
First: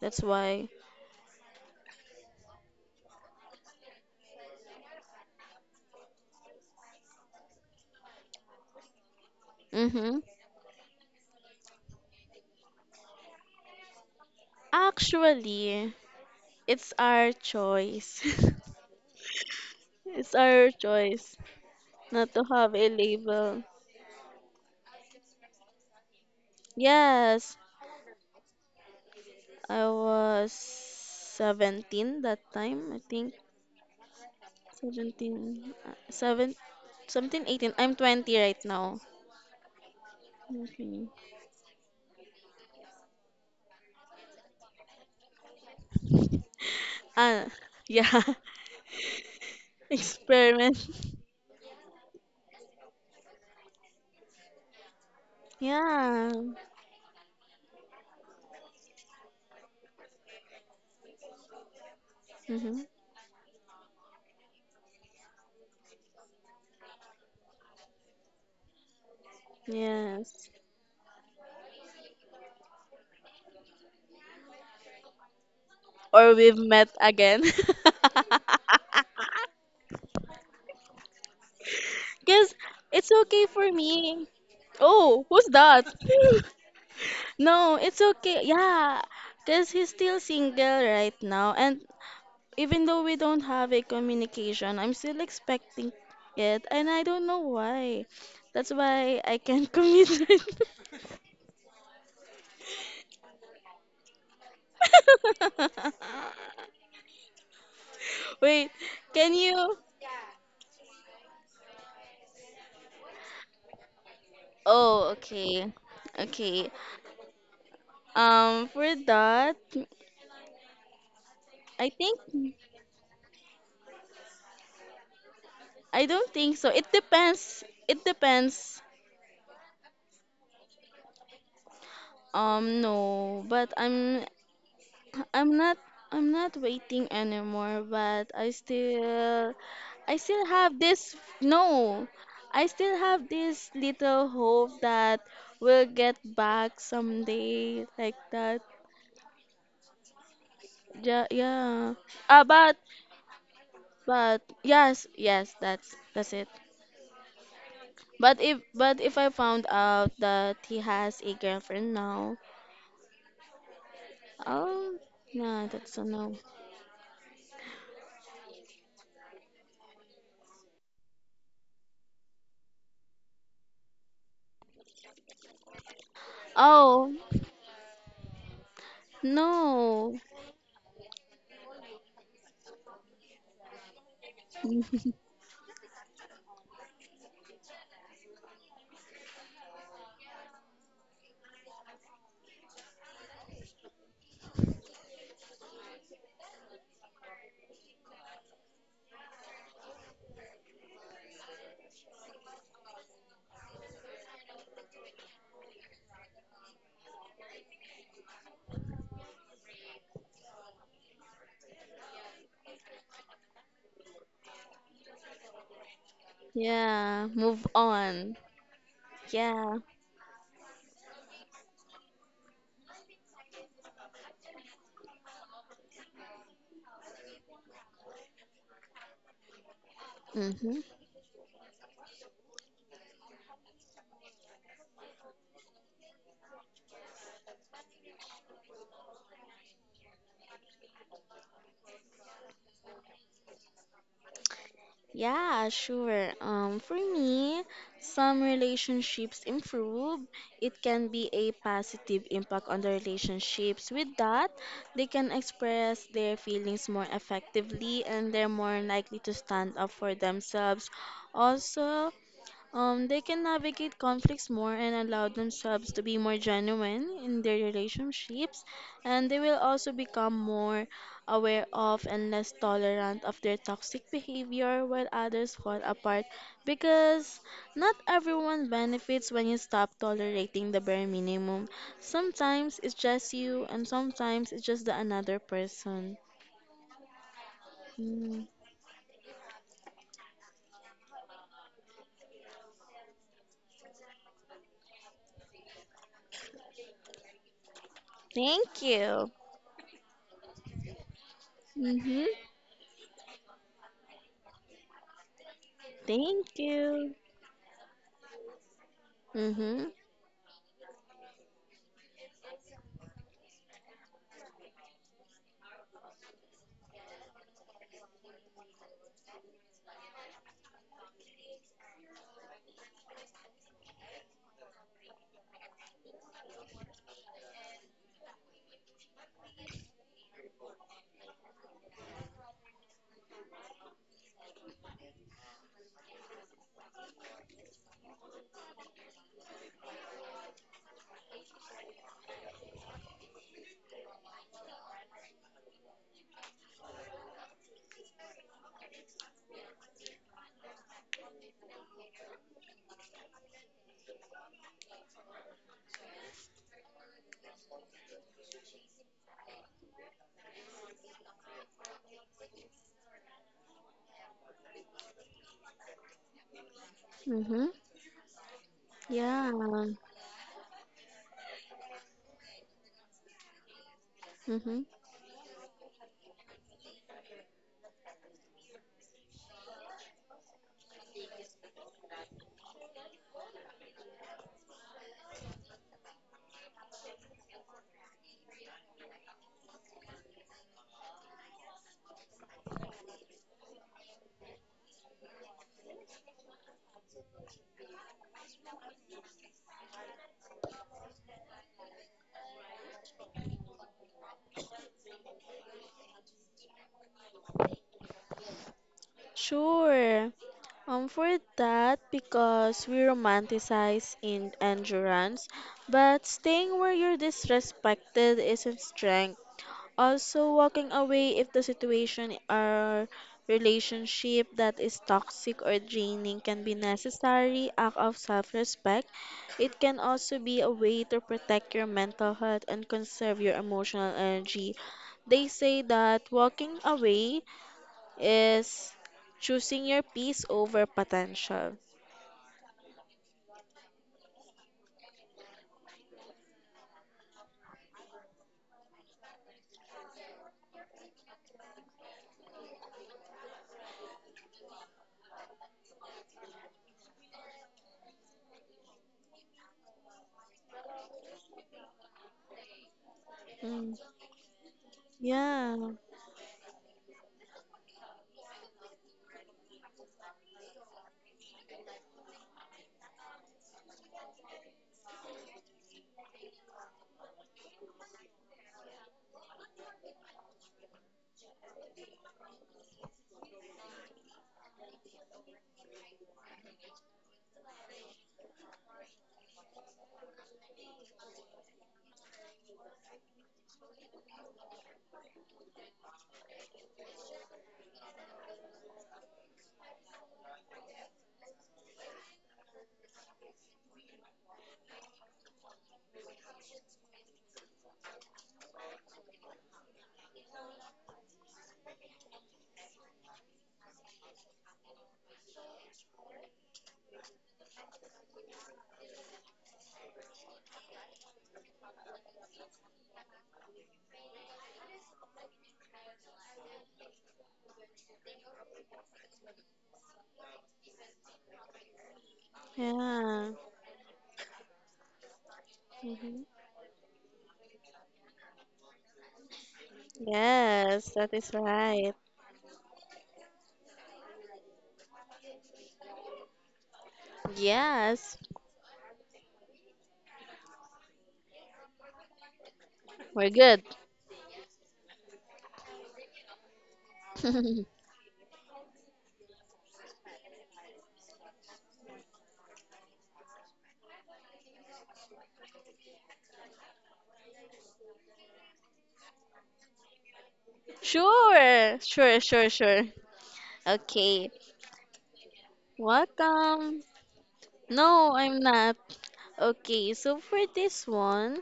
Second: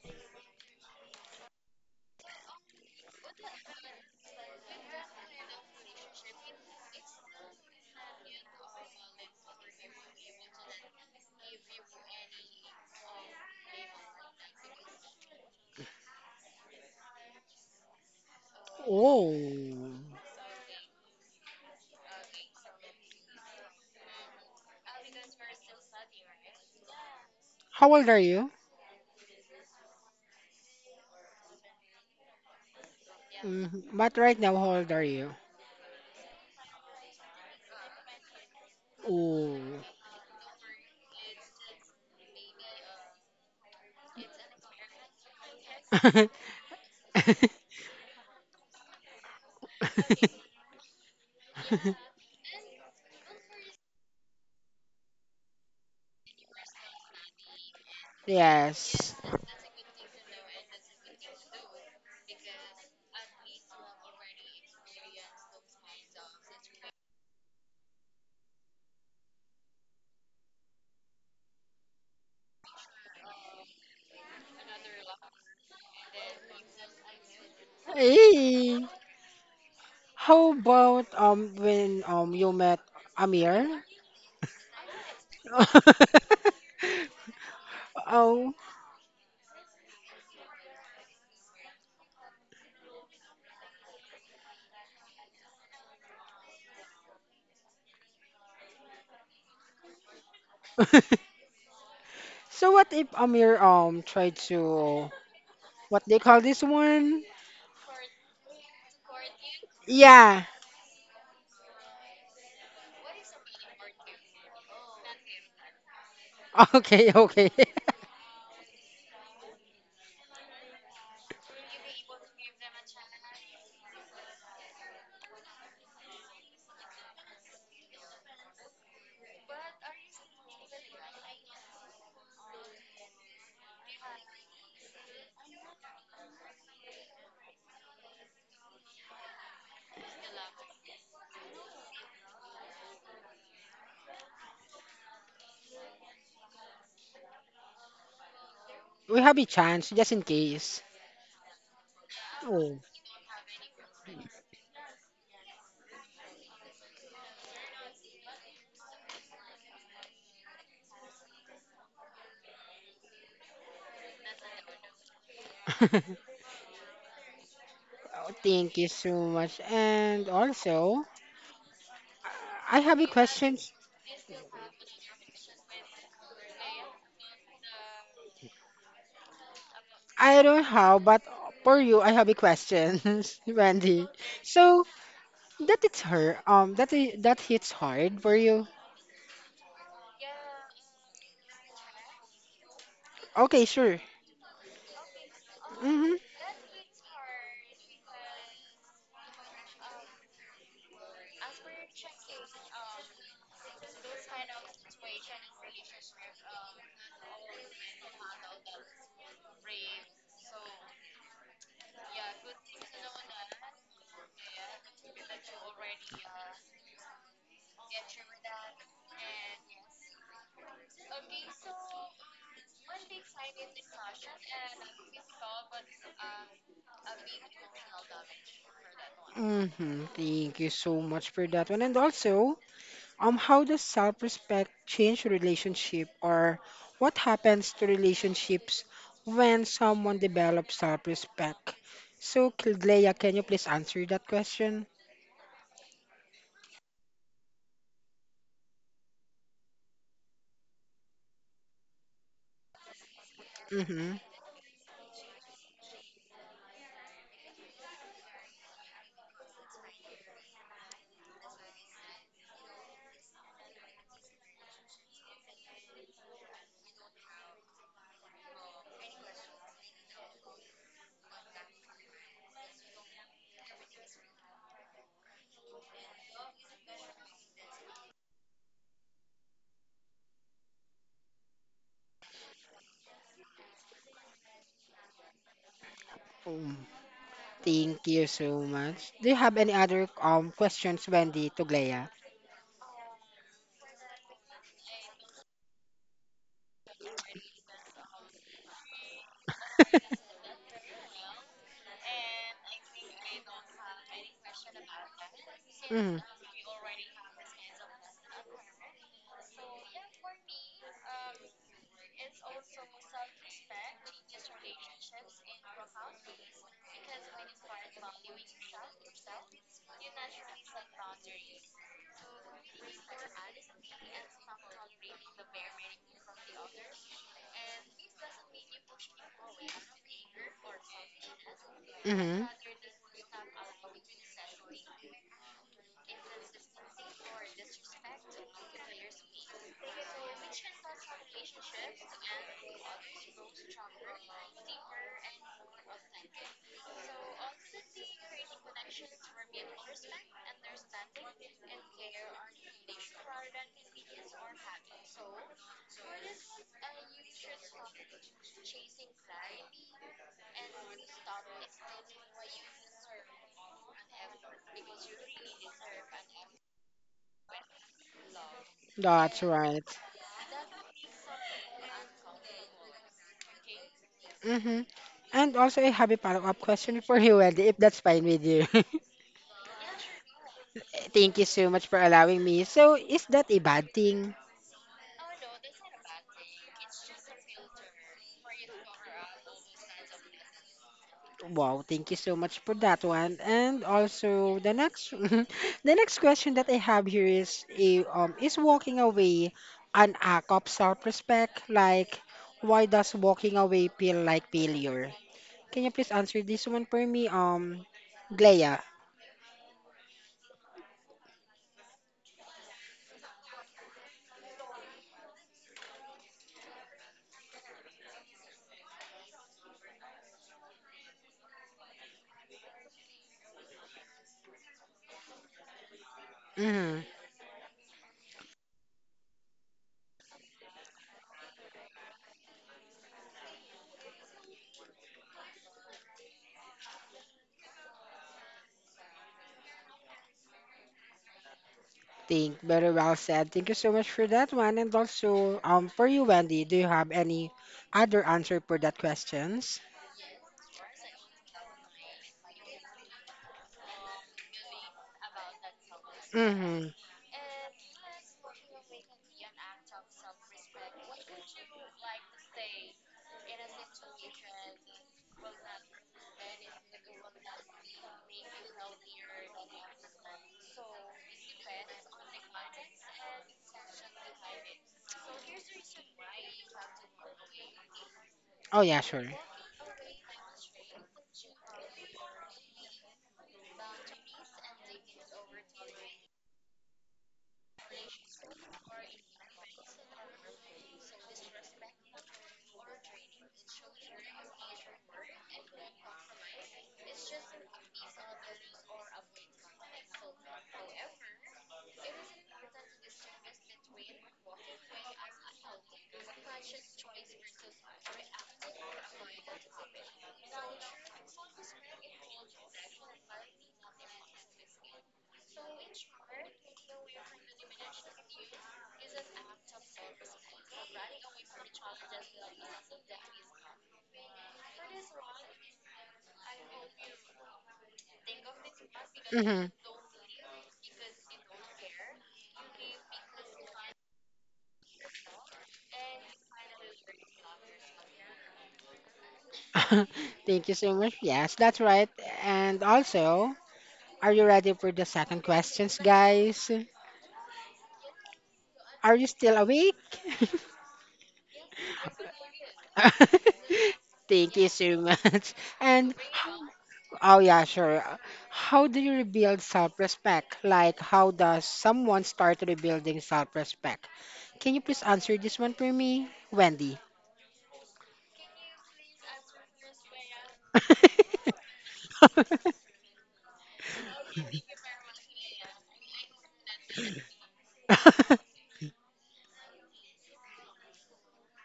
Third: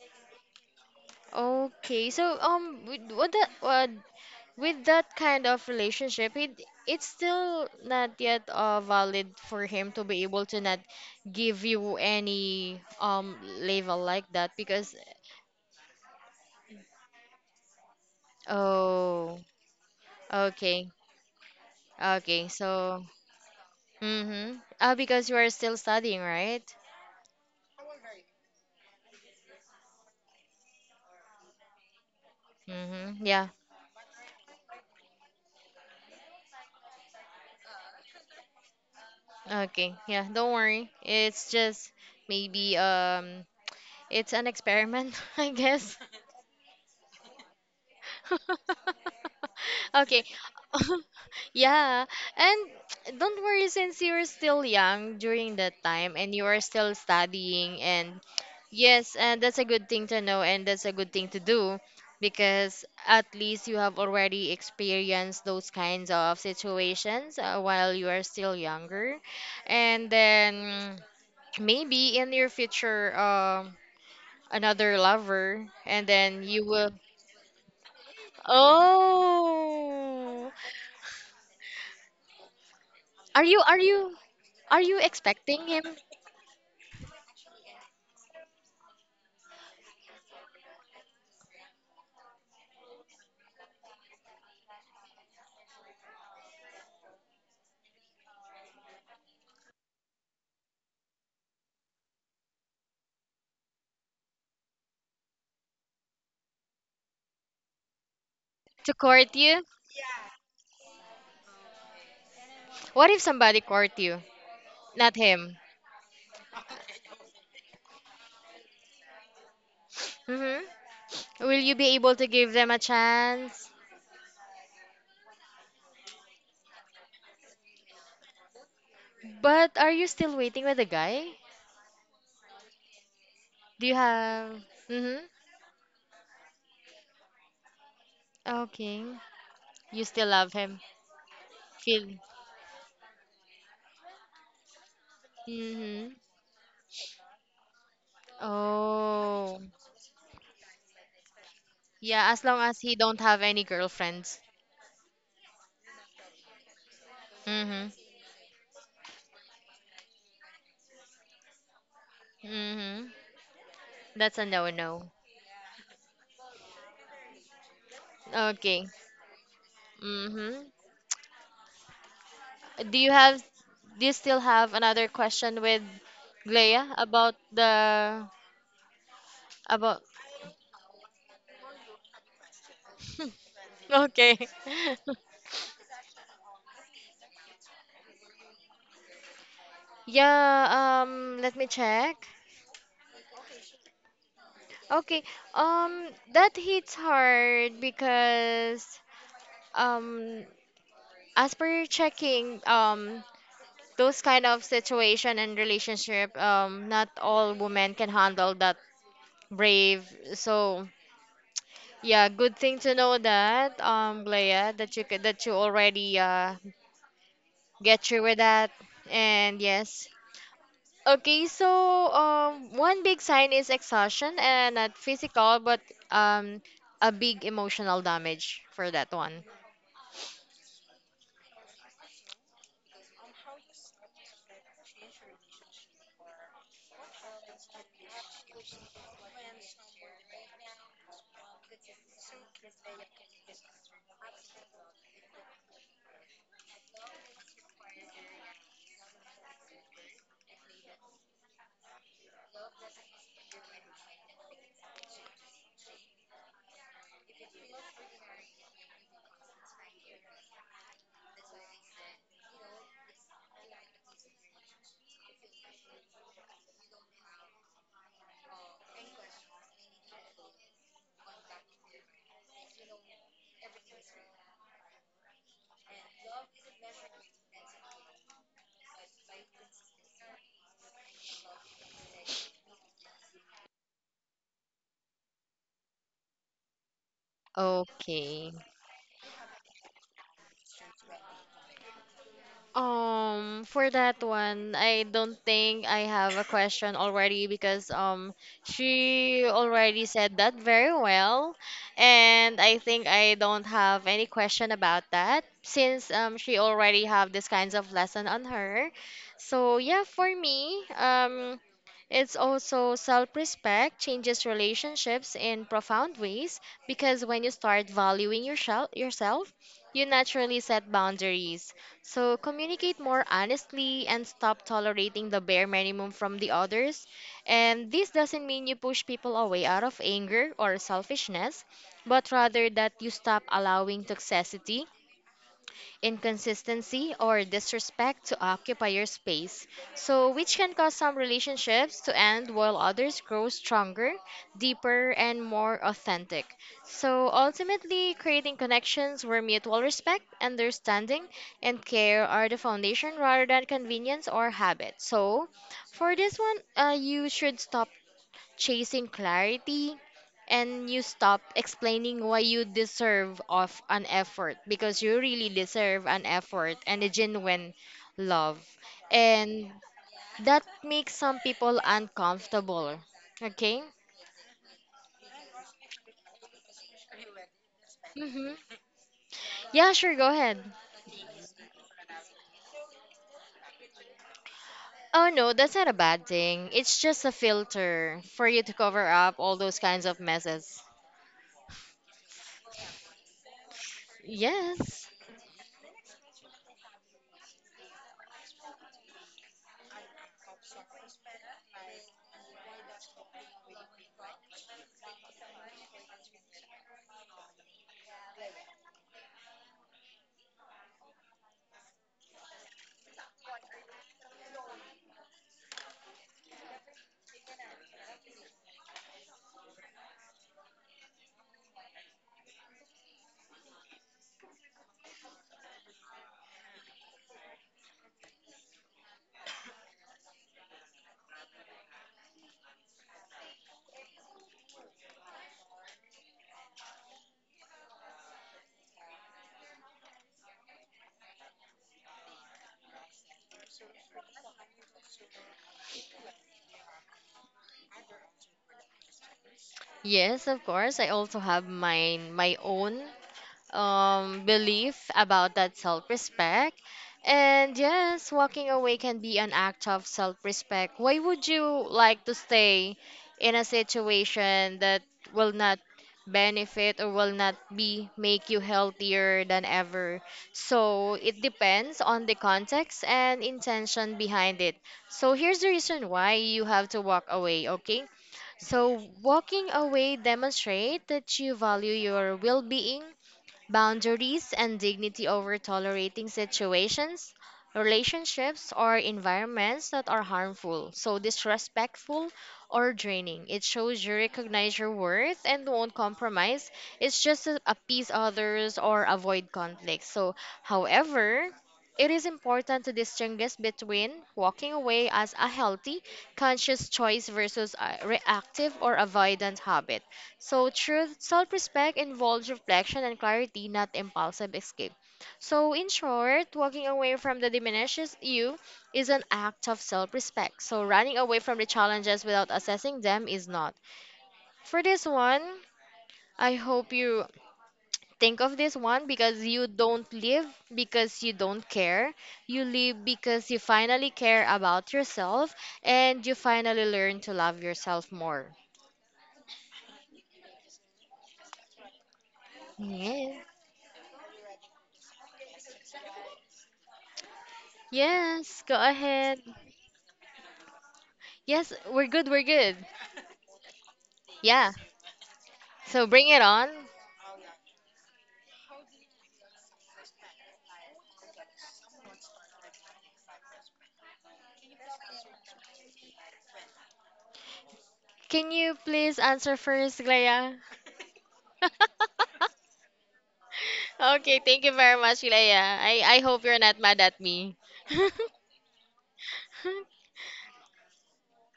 Speaker 3: That's why.
Speaker 2: Okay. So with that kind of relationship, it's still not yet valid for him to
Speaker 3: Mhm.
Speaker 2: be able to not give you any label like that because
Speaker 3: Actually, it's our choice.
Speaker 2: oh,
Speaker 1: Oh.
Speaker 3: It's our
Speaker 2: okay,
Speaker 3: choice not to
Speaker 2: okay,
Speaker 3: have a
Speaker 2: so
Speaker 3: label.
Speaker 2: mm-hmm, because you are still studying, right.
Speaker 3: Yes,
Speaker 1: How old are you?
Speaker 3: I was 17 that time, I
Speaker 2: Mm-hmm.
Speaker 3: think.
Speaker 2: Yeah.
Speaker 1: Mhm. But right now, how old are you?
Speaker 3: 17, 7, 17, 18. I'm 20 right now.
Speaker 1: Oh.
Speaker 2: Okay, yeah, don't worry.
Speaker 3: Okay.
Speaker 2: It's just maybe it's an experiment, I guess.
Speaker 3: Ah, yeah.
Speaker 2: Okay.
Speaker 3: Experiment.
Speaker 2: Yeah. And don't worry, since you're still young during that time
Speaker 3: Yeah.
Speaker 2: and you are still studying, and
Speaker 1: Yes.
Speaker 2: yes, and that's a good thing to know, and that's a good thing to do
Speaker 3: Hmm.
Speaker 2: because at least you have already experienced those kinds of situations while you are still younger. And
Speaker 3: Yes.
Speaker 2: then maybe in your future another lover, and
Speaker 3: Or
Speaker 2: then
Speaker 3: we've
Speaker 2: you
Speaker 3: met
Speaker 2: will
Speaker 3: again.
Speaker 1: Hey, how
Speaker 2: oh,
Speaker 1: about when you
Speaker 3: Because
Speaker 1: met
Speaker 3: it's okay
Speaker 2: are you
Speaker 3: for
Speaker 2: are
Speaker 1: Amir?
Speaker 2: you
Speaker 3: me.
Speaker 2: are you
Speaker 3: Oh, who's
Speaker 2: expecting him
Speaker 3: that? No, it's okay.
Speaker 1: Oh.
Speaker 3: Yeah, because he's still single right now. And even though we don't have a communication, I'm still expecting it. And I don't know why. That's why I can't commit right
Speaker 1: So what if Amir tried to
Speaker 3: now.
Speaker 1: what they call this one?
Speaker 3: Wait,
Speaker 2: to
Speaker 3: can
Speaker 2: court you?
Speaker 3: you?
Speaker 1: Yeah.
Speaker 2: What if somebody court you,
Speaker 3: Oh,
Speaker 2: not him?
Speaker 3: okay. Okay.
Speaker 1: Okay, okay.
Speaker 3: For that,
Speaker 2: Mm-hmm. Will you
Speaker 3: I
Speaker 2: be able
Speaker 3: think
Speaker 2: to give them a chance?
Speaker 3: I don't think so. It depends.
Speaker 2: But are you still waiting with the guy?
Speaker 3: No, but
Speaker 2: Do you have, mm-hmm,
Speaker 3: I'm not I'm not waiting anymore, but I
Speaker 2: okay,
Speaker 3: still
Speaker 2: you
Speaker 3: I
Speaker 2: still
Speaker 3: still
Speaker 2: love him,
Speaker 3: have this. No.
Speaker 2: feel,
Speaker 3: I still have this little hope that we'll
Speaker 2: mm-hmm,
Speaker 3: get back someday, like that.
Speaker 1: We have a
Speaker 2: oh
Speaker 1: chance just in case.
Speaker 3: Yeah, yeah.
Speaker 2: yeah, as
Speaker 3: Ah,
Speaker 2: long
Speaker 1: Oh.
Speaker 3: but
Speaker 2: as he don't have any girlfriends.
Speaker 3: but yes, yes, that's it.
Speaker 2: Mm-hmm.
Speaker 3: But if I found out that he has a girlfriend now,
Speaker 2: Mm-hmm. That's a
Speaker 3: oh,
Speaker 2: no-no.
Speaker 3: nah, that's a no.
Speaker 1: Oh, thank you
Speaker 2: Okay.
Speaker 1: so much. And
Speaker 2: Mm-hmm.
Speaker 1: also, I
Speaker 2: Do
Speaker 1: have a
Speaker 2: you have,
Speaker 1: question.
Speaker 2: do you still have another question with Glea
Speaker 3: Oh,
Speaker 2: about the, about,
Speaker 3: no.
Speaker 1: I don't have, but for you, I have a question, Randy.
Speaker 2: okay.
Speaker 1: So, that it's her. That hits hard for you.
Speaker 2: Yeah, let me check.
Speaker 1: Okay, sure.
Speaker 2: Okay,
Speaker 1: Mhm.
Speaker 2: that hits hard because, um, as per checking, those kind of situation and relationship, not all women can handle that brave. So, yeah, good thing to know that, Glea, that you could, that you already
Speaker 3: Yeah, move
Speaker 2: get through
Speaker 3: on.
Speaker 2: with that. And
Speaker 3: Yeah.
Speaker 2: yes. Okay, so one big sign is exhaustion, and not physical but um a big emotional damage for that one.
Speaker 1: Mhm. Thank you
Speaker 3: Mm-hmm.
Speaker 1: so much for that one. And also, how does self-respect change relationship, or what happens to relationships when someone develops self-respect? So, Kilglea, can you please answer that question?
Speaker 3: Yeah, sure. For me, some relationships improve. It can be a positive impact on the relationships. With
Speaker 1: Mhm.
Speaker 3: that, they can express their feelings more effectively and they're more likely to stand up for themselves. Also, they can navigate conflicts more and allow themselves to be more genuine in their relationships, and they will also become more aware of and less tolerant of their toxic behavior while others fall apart because not everyone benefits when you stop tolerating the bare minimum. Sometimes it's just you, and sometimes it's just the another person.
Speaker 1: Um, thank you
Speaker 3: Mm.
Speaker 2: Okay.
Speaker 1: so much. Do you have any other questions, Wendy, to Glea?
Speaker 2: For that one, I don't think I have a question already because
Speaker 3: Thank you.
Speaker 2: she already said that very well,
Speaker 3: Mhm.
Speaker 2: and I think I don't have any question about that since
Speaker 1: Mm-hmm.
Speaker 3: Thank
Speaker 2: she already
Speaker 3: you.
Speaker 2: have these kinds of lesson on her. So
Speaker 3: Mhm.
Speaker 2: yeah, for me, it's also self-respect changes relationships in profound ways because when you start valuing yourself, you naturally set boundaries so communicate more honestly and stop tolerating the bare minimum from the others. And this doesn't mean you push people away out of anger or selfishness, but
Speaker 1: Mm-hmm.
Speaker 2: rather that you stop allowing toxicity, inconsistency, or disrespect to occupy your space, so which can cause some relationships to end while others grow stronger, deeper, and more authentic. So ultimately, creating connections where mutual respect, understanding, and care are the foundation rather than convenience or habit. So for this one, you should stop chasing clarity and you stop explaining why you deserve of an effort, because you really deserve an effort and a
Speaker 3: Mhm.
Speaker 2: genuine love,
Speaker 1: That's
Speaker 3: Yeah.
Speaker 2: and
Speaker 1: right.
Speaker 2: that makes some people uncomfortable, okay.
Speaker 1: Mm-hmm.
Speaker 3: Mm-hmm.
Speaker 1: And also I have a follow-up question for you, Wendy, if that's fine with you.
Speaker 2: Mm-hmm. Yeah, sure, go ahead.
Speaker 1: Thank you so much for allowing me. So, is that a bad thing?
Speaker 2: Oh no, that's not a bad thing, it's just a filter for you to cover up all those kinds of messes.
Speaker 1: Wow, thank you so much for that one. And also the next
Speaker 2: Yes.
Speaker 1: the next question that I have here is a is walking away an act of self-respect? Like why does walking away feel like failure? Can you please answer this one for me, Glea?
Speaker 3: Sure. For that, because we romanticize in endurance, but staying where you're disrespected isn't strength. Also, walking away if the situation or relationship that is toxic or draining can be necessary act of self-respect. It can also be a way to protect your mental health and conserve your emotional energy. They say that walking away is choosing your peace over potential.
Speaker 1: Think very well said. Thank you so much for that one. And also, for you, Wendy, do you have any other answer for that questions?
Speaker 2: Yes, of course. I also have mine, my own belief about that self respect.
Speaker 1: Mm-hmm.
Speaker 2: And yes, walking away can be an act of self respect. Why would you like to stay in a
Speaker 3: Mm,
Speaker 2: situation that will
Speaker 3: yeah,
Speaker 2: not benefit or will not be make you healthier than ever? So it depends on the context and intention behind it. So here's the reason why you have to walk away, okay?
Speaker 1: Oh yeah,
Speaker 2: So
Speaker 1: sure.
Speaker 2: walking away demonstrate that you value your well-being, boundaries and dignity over tolerating situations, relationships, or environments that are harmful, so disrespectful or draining. It shows you recognize your worth and won't compromise. It's just to appease others or avoid conflict. So, however, it is important to distinguish between walking away as a healthy, conscious choice versus a reactive or avoidant habit. So, true self respect involves reflection and clarity, not impulsive escape. So, in short, walking away from the diminishes you is an act of self respect. So, running away from the challenges without assessing them is not. For this one, I hope you think of this one because
Speaker 1: Mm-hmm.
Speaker 2: you don't live because you don't care. You live
Speaker 3: yeah.
Speaker 2: because you finally care about yourself and you
Speaker 3: Hmm.
Speaker 2: finally learn to love yourself more.
Speaker 1: Thank you so
Speaker 3: Yes,
Speaker 1: much.
Speaker 3: that is
Speaker 1: Yes, that's right.
Speaker 3: right.
Speaker 1: And
Speaker 2: Yes.
Speaker 1: also, are you ready for the second questions, guys?
Speaker 3: Yes,
Speaker 2: Yes, go
Speaker 1: Are you
Speaker 2: ahead.
Speaker 1: still awake?
Speaker 2: Yes, we're good, we're good.
Speaker 3: we're good.
Speaker 1: Thank you
Speaker 2: Yeah,
Speaker 1: so much.
Speaker 2: so
Speaker 1: And
Speaker 2: bring it on.
Speaker 1: oh yeah, sure. How do you rebuild self-respect? Like, how does someone start rebuilding self-respect? Can you please answer this one for me, Wendy?
Speaker 2: Can you please answer first, Glaya?
Speaker 3: Sure, sure, sure, sure.
Speaker 2: Okay,
Speaker 3: Okay,
Speaker 2: thank you very much, Glaya. I hope you're not
Speaker 3: welcome.
Speaker 2: mad at me.
Speaker 3: No, I'm not. Okay, so for this one,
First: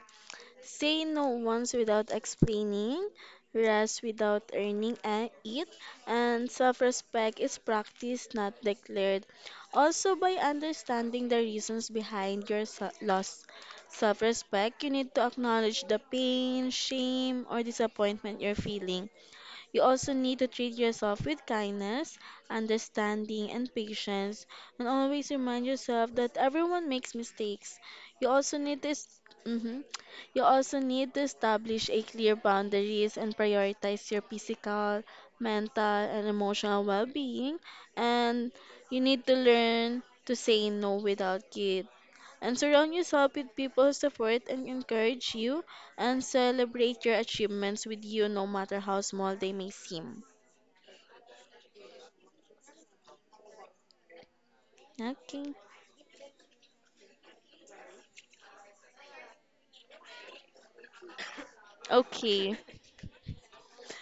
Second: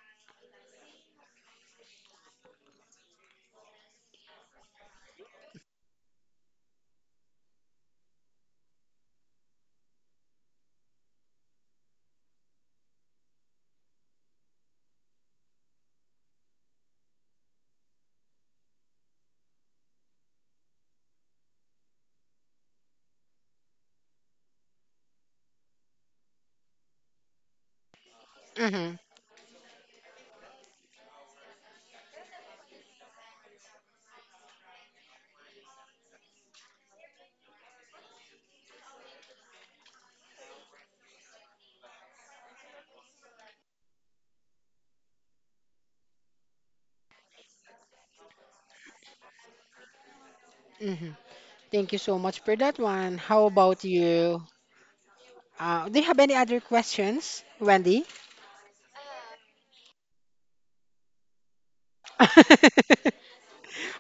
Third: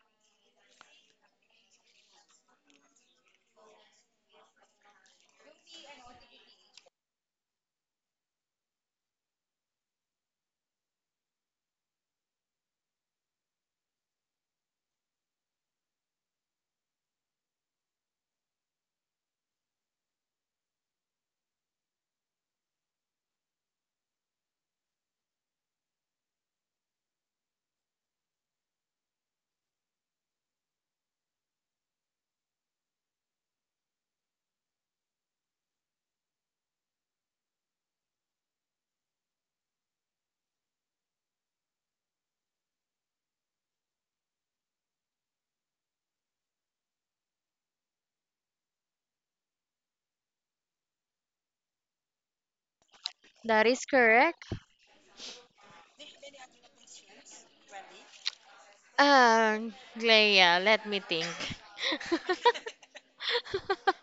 Speaker 3: say no once without explaining, rest without it, and self respect is practiced, not declared. Also, by understanding the reasons behind your lost self respect, you need to acknowledge the pain, shame, or disappointment you're feeling. You also need to treat yourself with kindness, understanding, and patience, and always remind yourself that everyone makes mistakes. You also need to
Speaker 1: hmm
Speaker 3: s- Mhm. You also need to establish a clear boundaries and prioritize your physical, mental, and emotional well-being. And you need to learn to say no without guilt and surround yourself with people who support and encourage you and celebrate your achievements with you no matter how small they may seem.
Speaker 1: hmm Thank you so much for that one. How
Speaker 2: That is
Speaker 1: about you?
Speaker 2: correct.
Speaker 3: Okay.
Speaker 1: Do you have any other questions, Wendy?
Speaker 2: Glaya, let me think.
Speaker 3: Okay.
Speaker 1: but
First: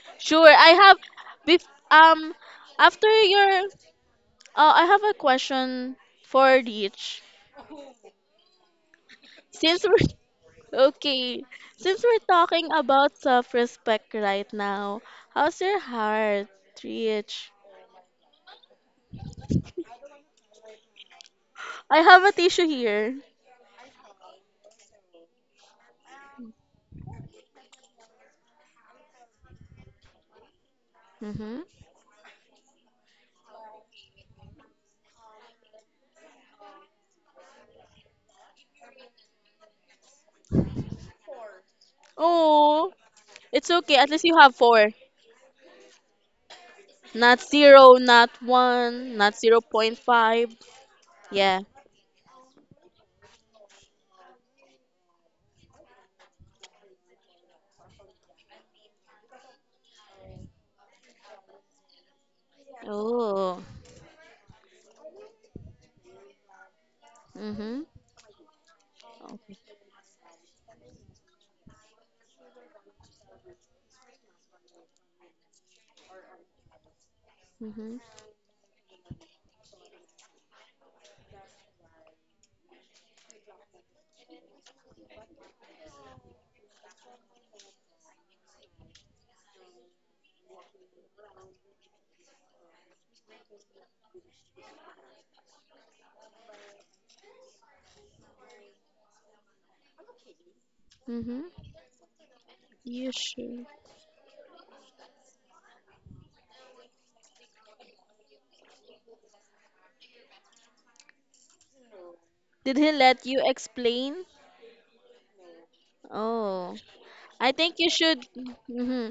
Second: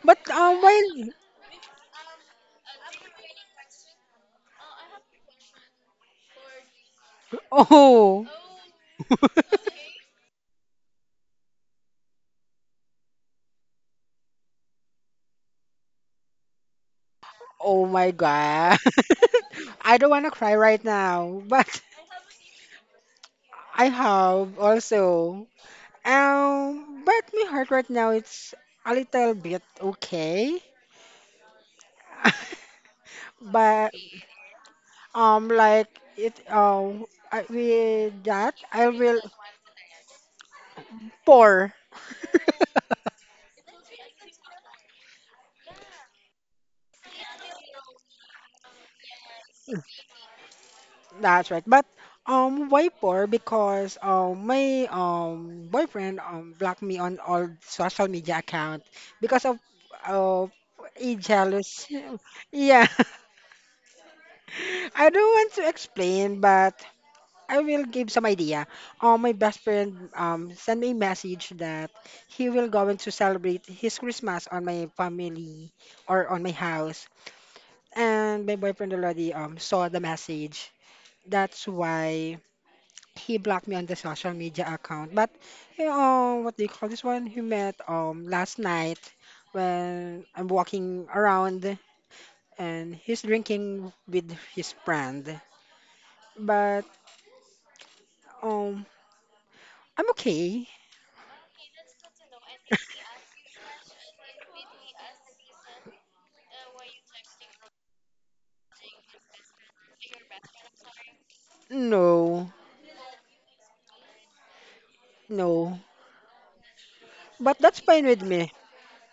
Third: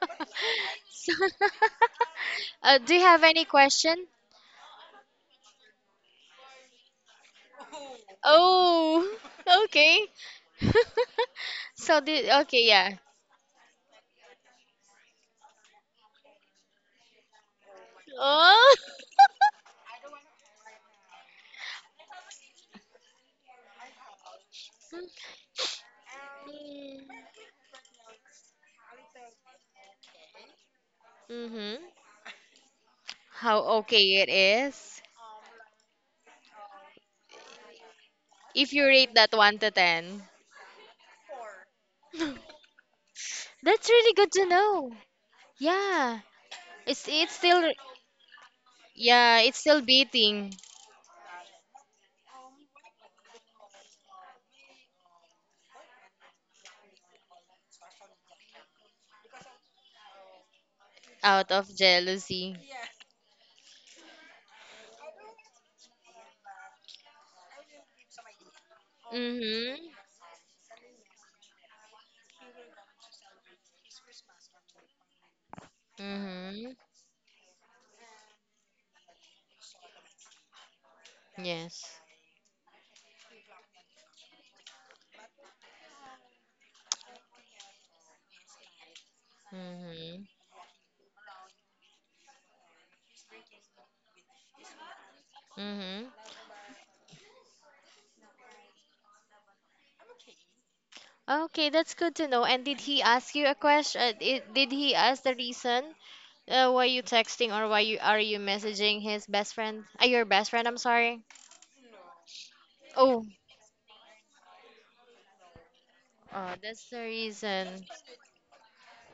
Speaker 3: Sure. I have
Speaker 1: while
Speaker 2: So-
Speaker 3: bef-
Speaker 2: do you
Speaker 3: after
Speaker 2: have any
Speaker 3: your
Speaker 2: question?
Speaker 3: I have a question for Rich.
Speaker 1: oh
Speaker 2: Oh,
Speaker 3: Since
Speaker 2: okay.
Speaker 3: we're okay,
Speaker 2: So,
Speaker 3: since we're
Speaker 2: okay,
Speaker 3: talking
Speaker 2: yeah.
Speaker 3: about self-respect right now, how's your heart, Rich?
Speaker 1: oh my
Speaker 2: Oh.
Speaker 1: god, I don't want to cry right now. But
Speaker 3: I have a tissue here.
Speaker 1: I have also but my heart right now it's a little bit okay.
Speaker 3: Mhm.
Speaker 2: Mm-hmm. How
Speaker 1: But
Speaker 2: okay it is.
Speaker 1: Um, like it. With that,
Speaker 2: If you
Speaker 1: I
Speaker 2: rate
Speaker 1: will
Speaker 2: that 1 to 10.
Speaker 1: pour.
Speaker 3: Oh, it's
Speaker 2: That's
Speaker 3: okay. At
Speaker 2: really
Speaker 3: least
Speaker 2: good
Speaker 3: you
Speaker 2: to
Speaker 3: have four.
Speaker 2: know. Yeah. It's
Speaker 3: Not
Speaker 2: still.
Speaker 3: zero, not one, not
Speaker 2: Yeah, it's
Speaker 3: zero
Speaker 2: still
Speaker 3: point
Speaker 2: beating
Speaker 3: 0.5.
Speaker 1: That's
Speaker 3: Yeah.
Speaker 1: right. But why poor? Because my boyfriend blocked me on all social media account because of a
Speaker 2: out of
Speaker 1: jealous.
Speaker 2: jealousy.
Speaker 1: Yeah,
Speaker 3: Oh.
Speaker 1: I don't want to explain, but I will
Speaker 3: Hmm.
Speaker 1: give some idea. My best
Speaker 2: Mm-hmm.
Speaker 1: friend sent me a message that he will going to celebrate his Christmas on my family or on my
Speaker 2: Mm-hmm.
Speaker 1: house.
Speaker 3: Hmm.
Speaker 1: And my boyfriend already saw the message. That's
Speaker 2: Yes.
Speaker 1: why he blocked me on the social media account. But you know, what do you call this one? He met last night
Speaker 2: Mm-hmm.
Speaker 1: when I'm walking around and he's drinking with his friend.
Speaker 2: Mm-hmm.
Speaker 1: But um, I'm okay.
Speaker 3: Hmm.
Speaker 2: Okay, that's good to know. And did he
Speaker 3: You
Speaker 2: ask you a
Speaker 3: should.
Speaker 2: question? Did he ask the reason why you texting or why you are you messaging his best friend? Your best friend, I'm sorry.
Speaker 1: No.
Speaker 3: Did he
Speaker 2: Oh,
Speaker 3: let you explain?
Speaker 1: No,
Speaker 3: Oh.
Speaker 2: that's the
Speaker 3: I
Speaker 1: but
Speaker 3: think
Speaker 1: that's
Speaker 2: reason.
Speaker 3: you
Speaker 1: fine with
Speaker 3: should.
Speaker 1: me.
Speaker 3: Hmm.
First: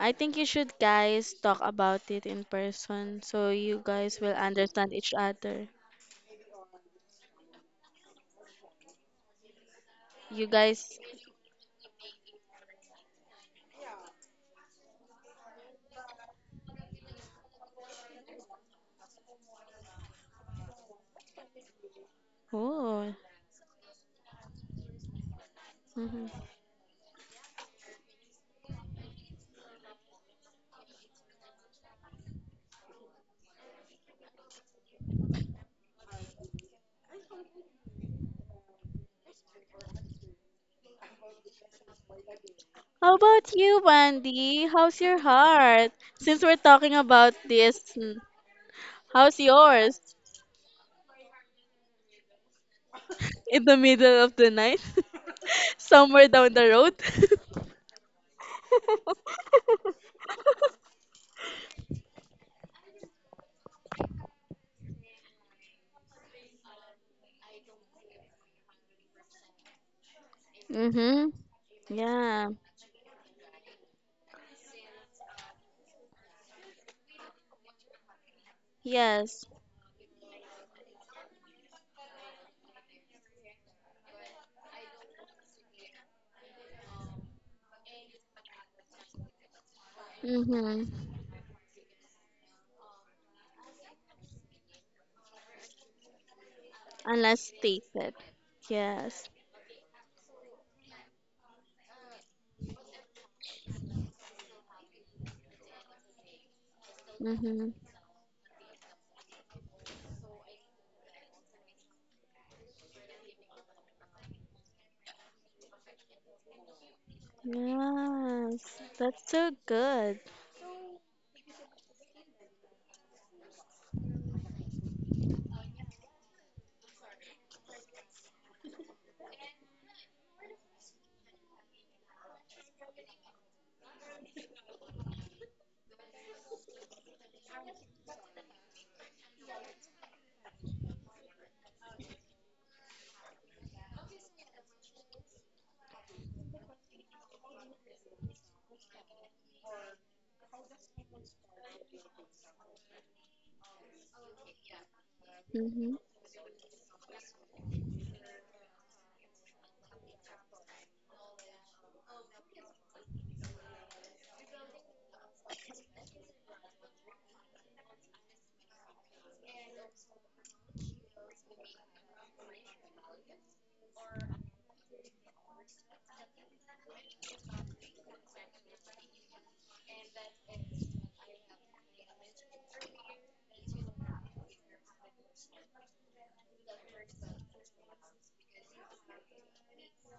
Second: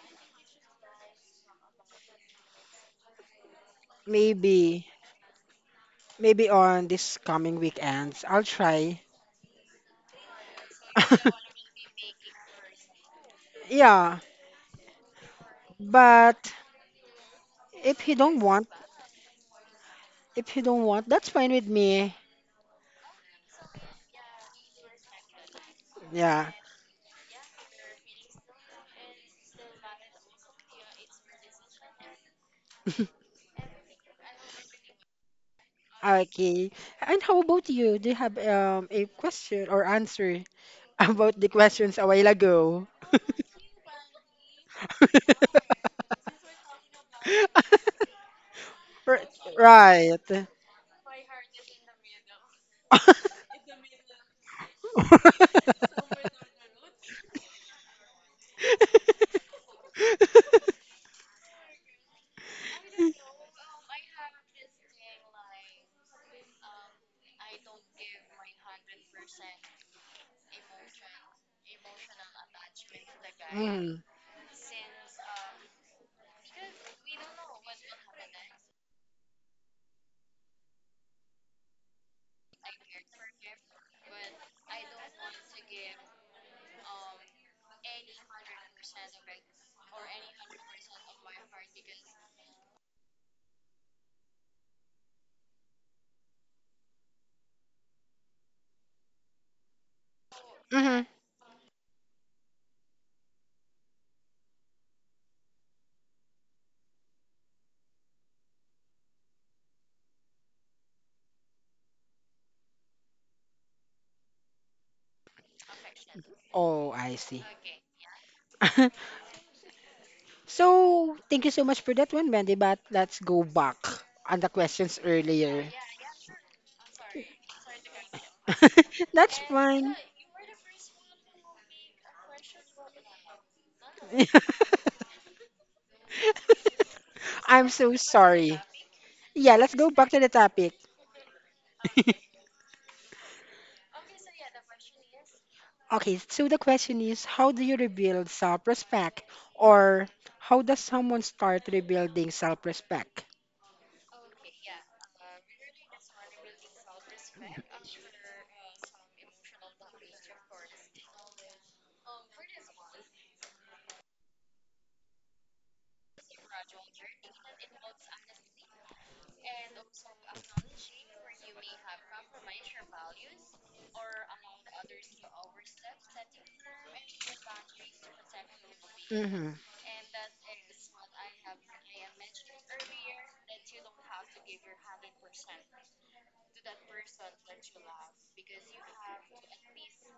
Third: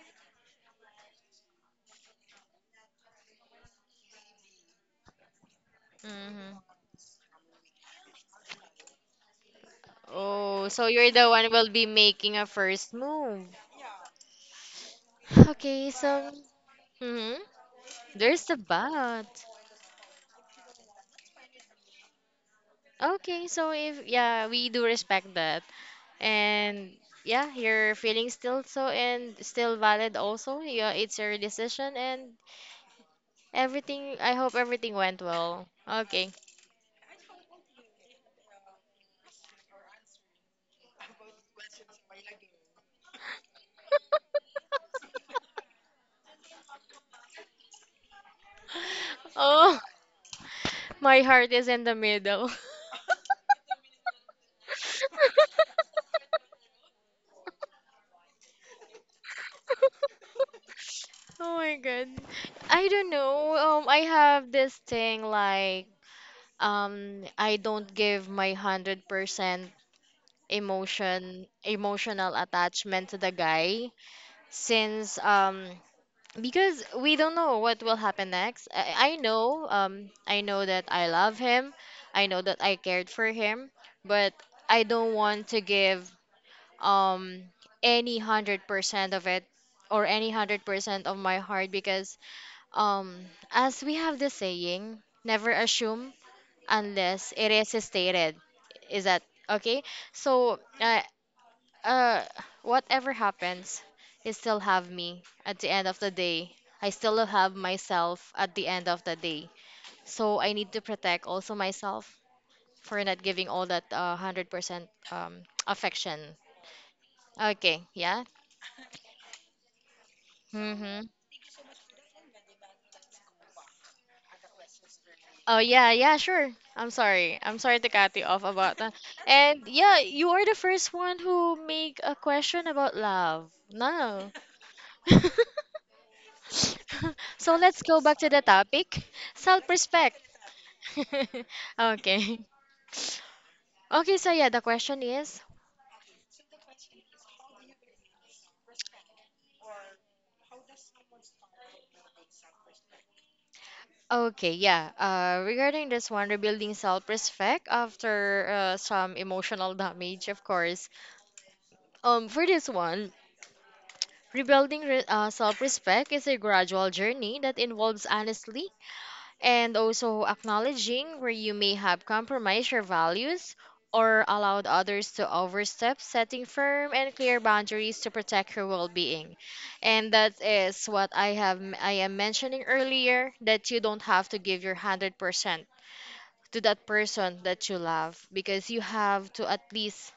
Speaker 3: I think you should guys talk about it in person so you guys will
Speaker 1: Maybe,
Speaker 3: understand each other.
Speaker 1: maybe
Speaker 2: Hmm.
Speaker 1: on this coming weekends, I'll try.
Speaker 3: You
Speaker 2: Oh, so
Speaker 3: guys.
Speaker 2: you're the one who will be making a first move.
Speaker 1: Yeah,
Speaker 2: Okay, so.
Speaker 1: but
Speaker 2: Hmm,
Speaker 1: if he don't
Speaker 2: there's the
Speaker 1: want,
Speaker 2: but.
Speaker 1: if he don't want, that's fine with me.
Speaker 3: Oh.
Speaker 2: Okay, so if yeah, we do respect that.
Speaker 3: Hmm.
Speaker 1: Yeah.
Speaker 2: And yeah, your feelings still so and still valid also. Yeah, it's your decision, and everything, I hope everything went well. Okay.
Speaker 1: Okay. And how about you? Do you have a question or answer about the questions a while ago?
Speaker 3: How about you, Wendy? How's your heart? Since we're talking about this,
Speaker 1: R-
Speaker 3: how's
Speaker 2: Oh,
Speaker 3: yours?
Speaker 1: Right.
Speaker 2: my heart is in the middle.
Speaker 3: In the middle of the night, somewhere down the road.
Speaker 2: Oh my god. I don't know. I have this thing like I don't give my 100%
Speaker 3: Mm-hmm.
Speaker 2: emotional
Speaker 3: Yeah.
Speaker 2: attachment to the guy
Speaker 1: Mm.
Speaker 2: since because we don't know what will happen next. I
Speaker 3: Yes.
Speaker 2: know I know that I love him. I know that I cared for him, but I don't want to give um any 100% of it or any
Speaker 3: Mm-hmm.
Speaker 2: 100% of my heart because um as we have the saying, never assume unless
Speaker 3: Unless
Speaker 2: it is
Speaker 3: stated.
Speaker 2: stated. Is that
Speaker 3: Yes.
Speaker 2: okay? So
Speaker 1: hmm
Speaker 2: uh whatever happens, you still have me at the end of the day, I still have
Speaker 3: Mm-hmm.
Speaker 2: myself at the end of the day, so I need to protect also myself for not giving all that 100% affection,
Speaker 1: Oh, I see.
Speaker 2: okay, yeah.
Speaker 3: Yes. That's so good.
Speaker 2: Mhm.
Speaker 1: So, thank you so much for that one, Mandy. But let's go back on the questions
Speaker 2: Oh
Speaker 1: earlier.
Speaker 2: yeah, yeah, sure. I'm sorry. I'm sorry to cut you off about that.
Speaker 1: That's
Speaker 2: And
Speaker 1: fine.
Speaker 2: yeah, you are the first one who make a question about love. No. So
Speaker 1: I'm
Speaker 2: let's
Speaker 1: so
Speaker 2: go back to the
Speaker 1: sorry.
Speaker 2: topic.
Speaker 1: Yeah, let's go back
Speaker 2: Self-respect.
Speaker 1: to the topic.
Speaker 2: Okay. Okay, so yeah, the question is
Speaker 1: Okay, so the question is how do you rebuild self respect? Or how does someone start rebuilding self respect?
Speaker 2: okay, yeah. Regarding
Speaker 3: Mm-hmm.
Speaker 2: this one, rebuilding self-respect after some emotional damage, of course. For this one, self respect is a gradual journey that involves honesty and also acknowledging where you may have compromised your values or allowed others to overstep, setting firm and clear boundaries to protect your well being.
Speaker 1: Hmm
Speaker 2: And that is what I am mentioning earlier, that you don't have to give your 100% to that person that you love because you have to at least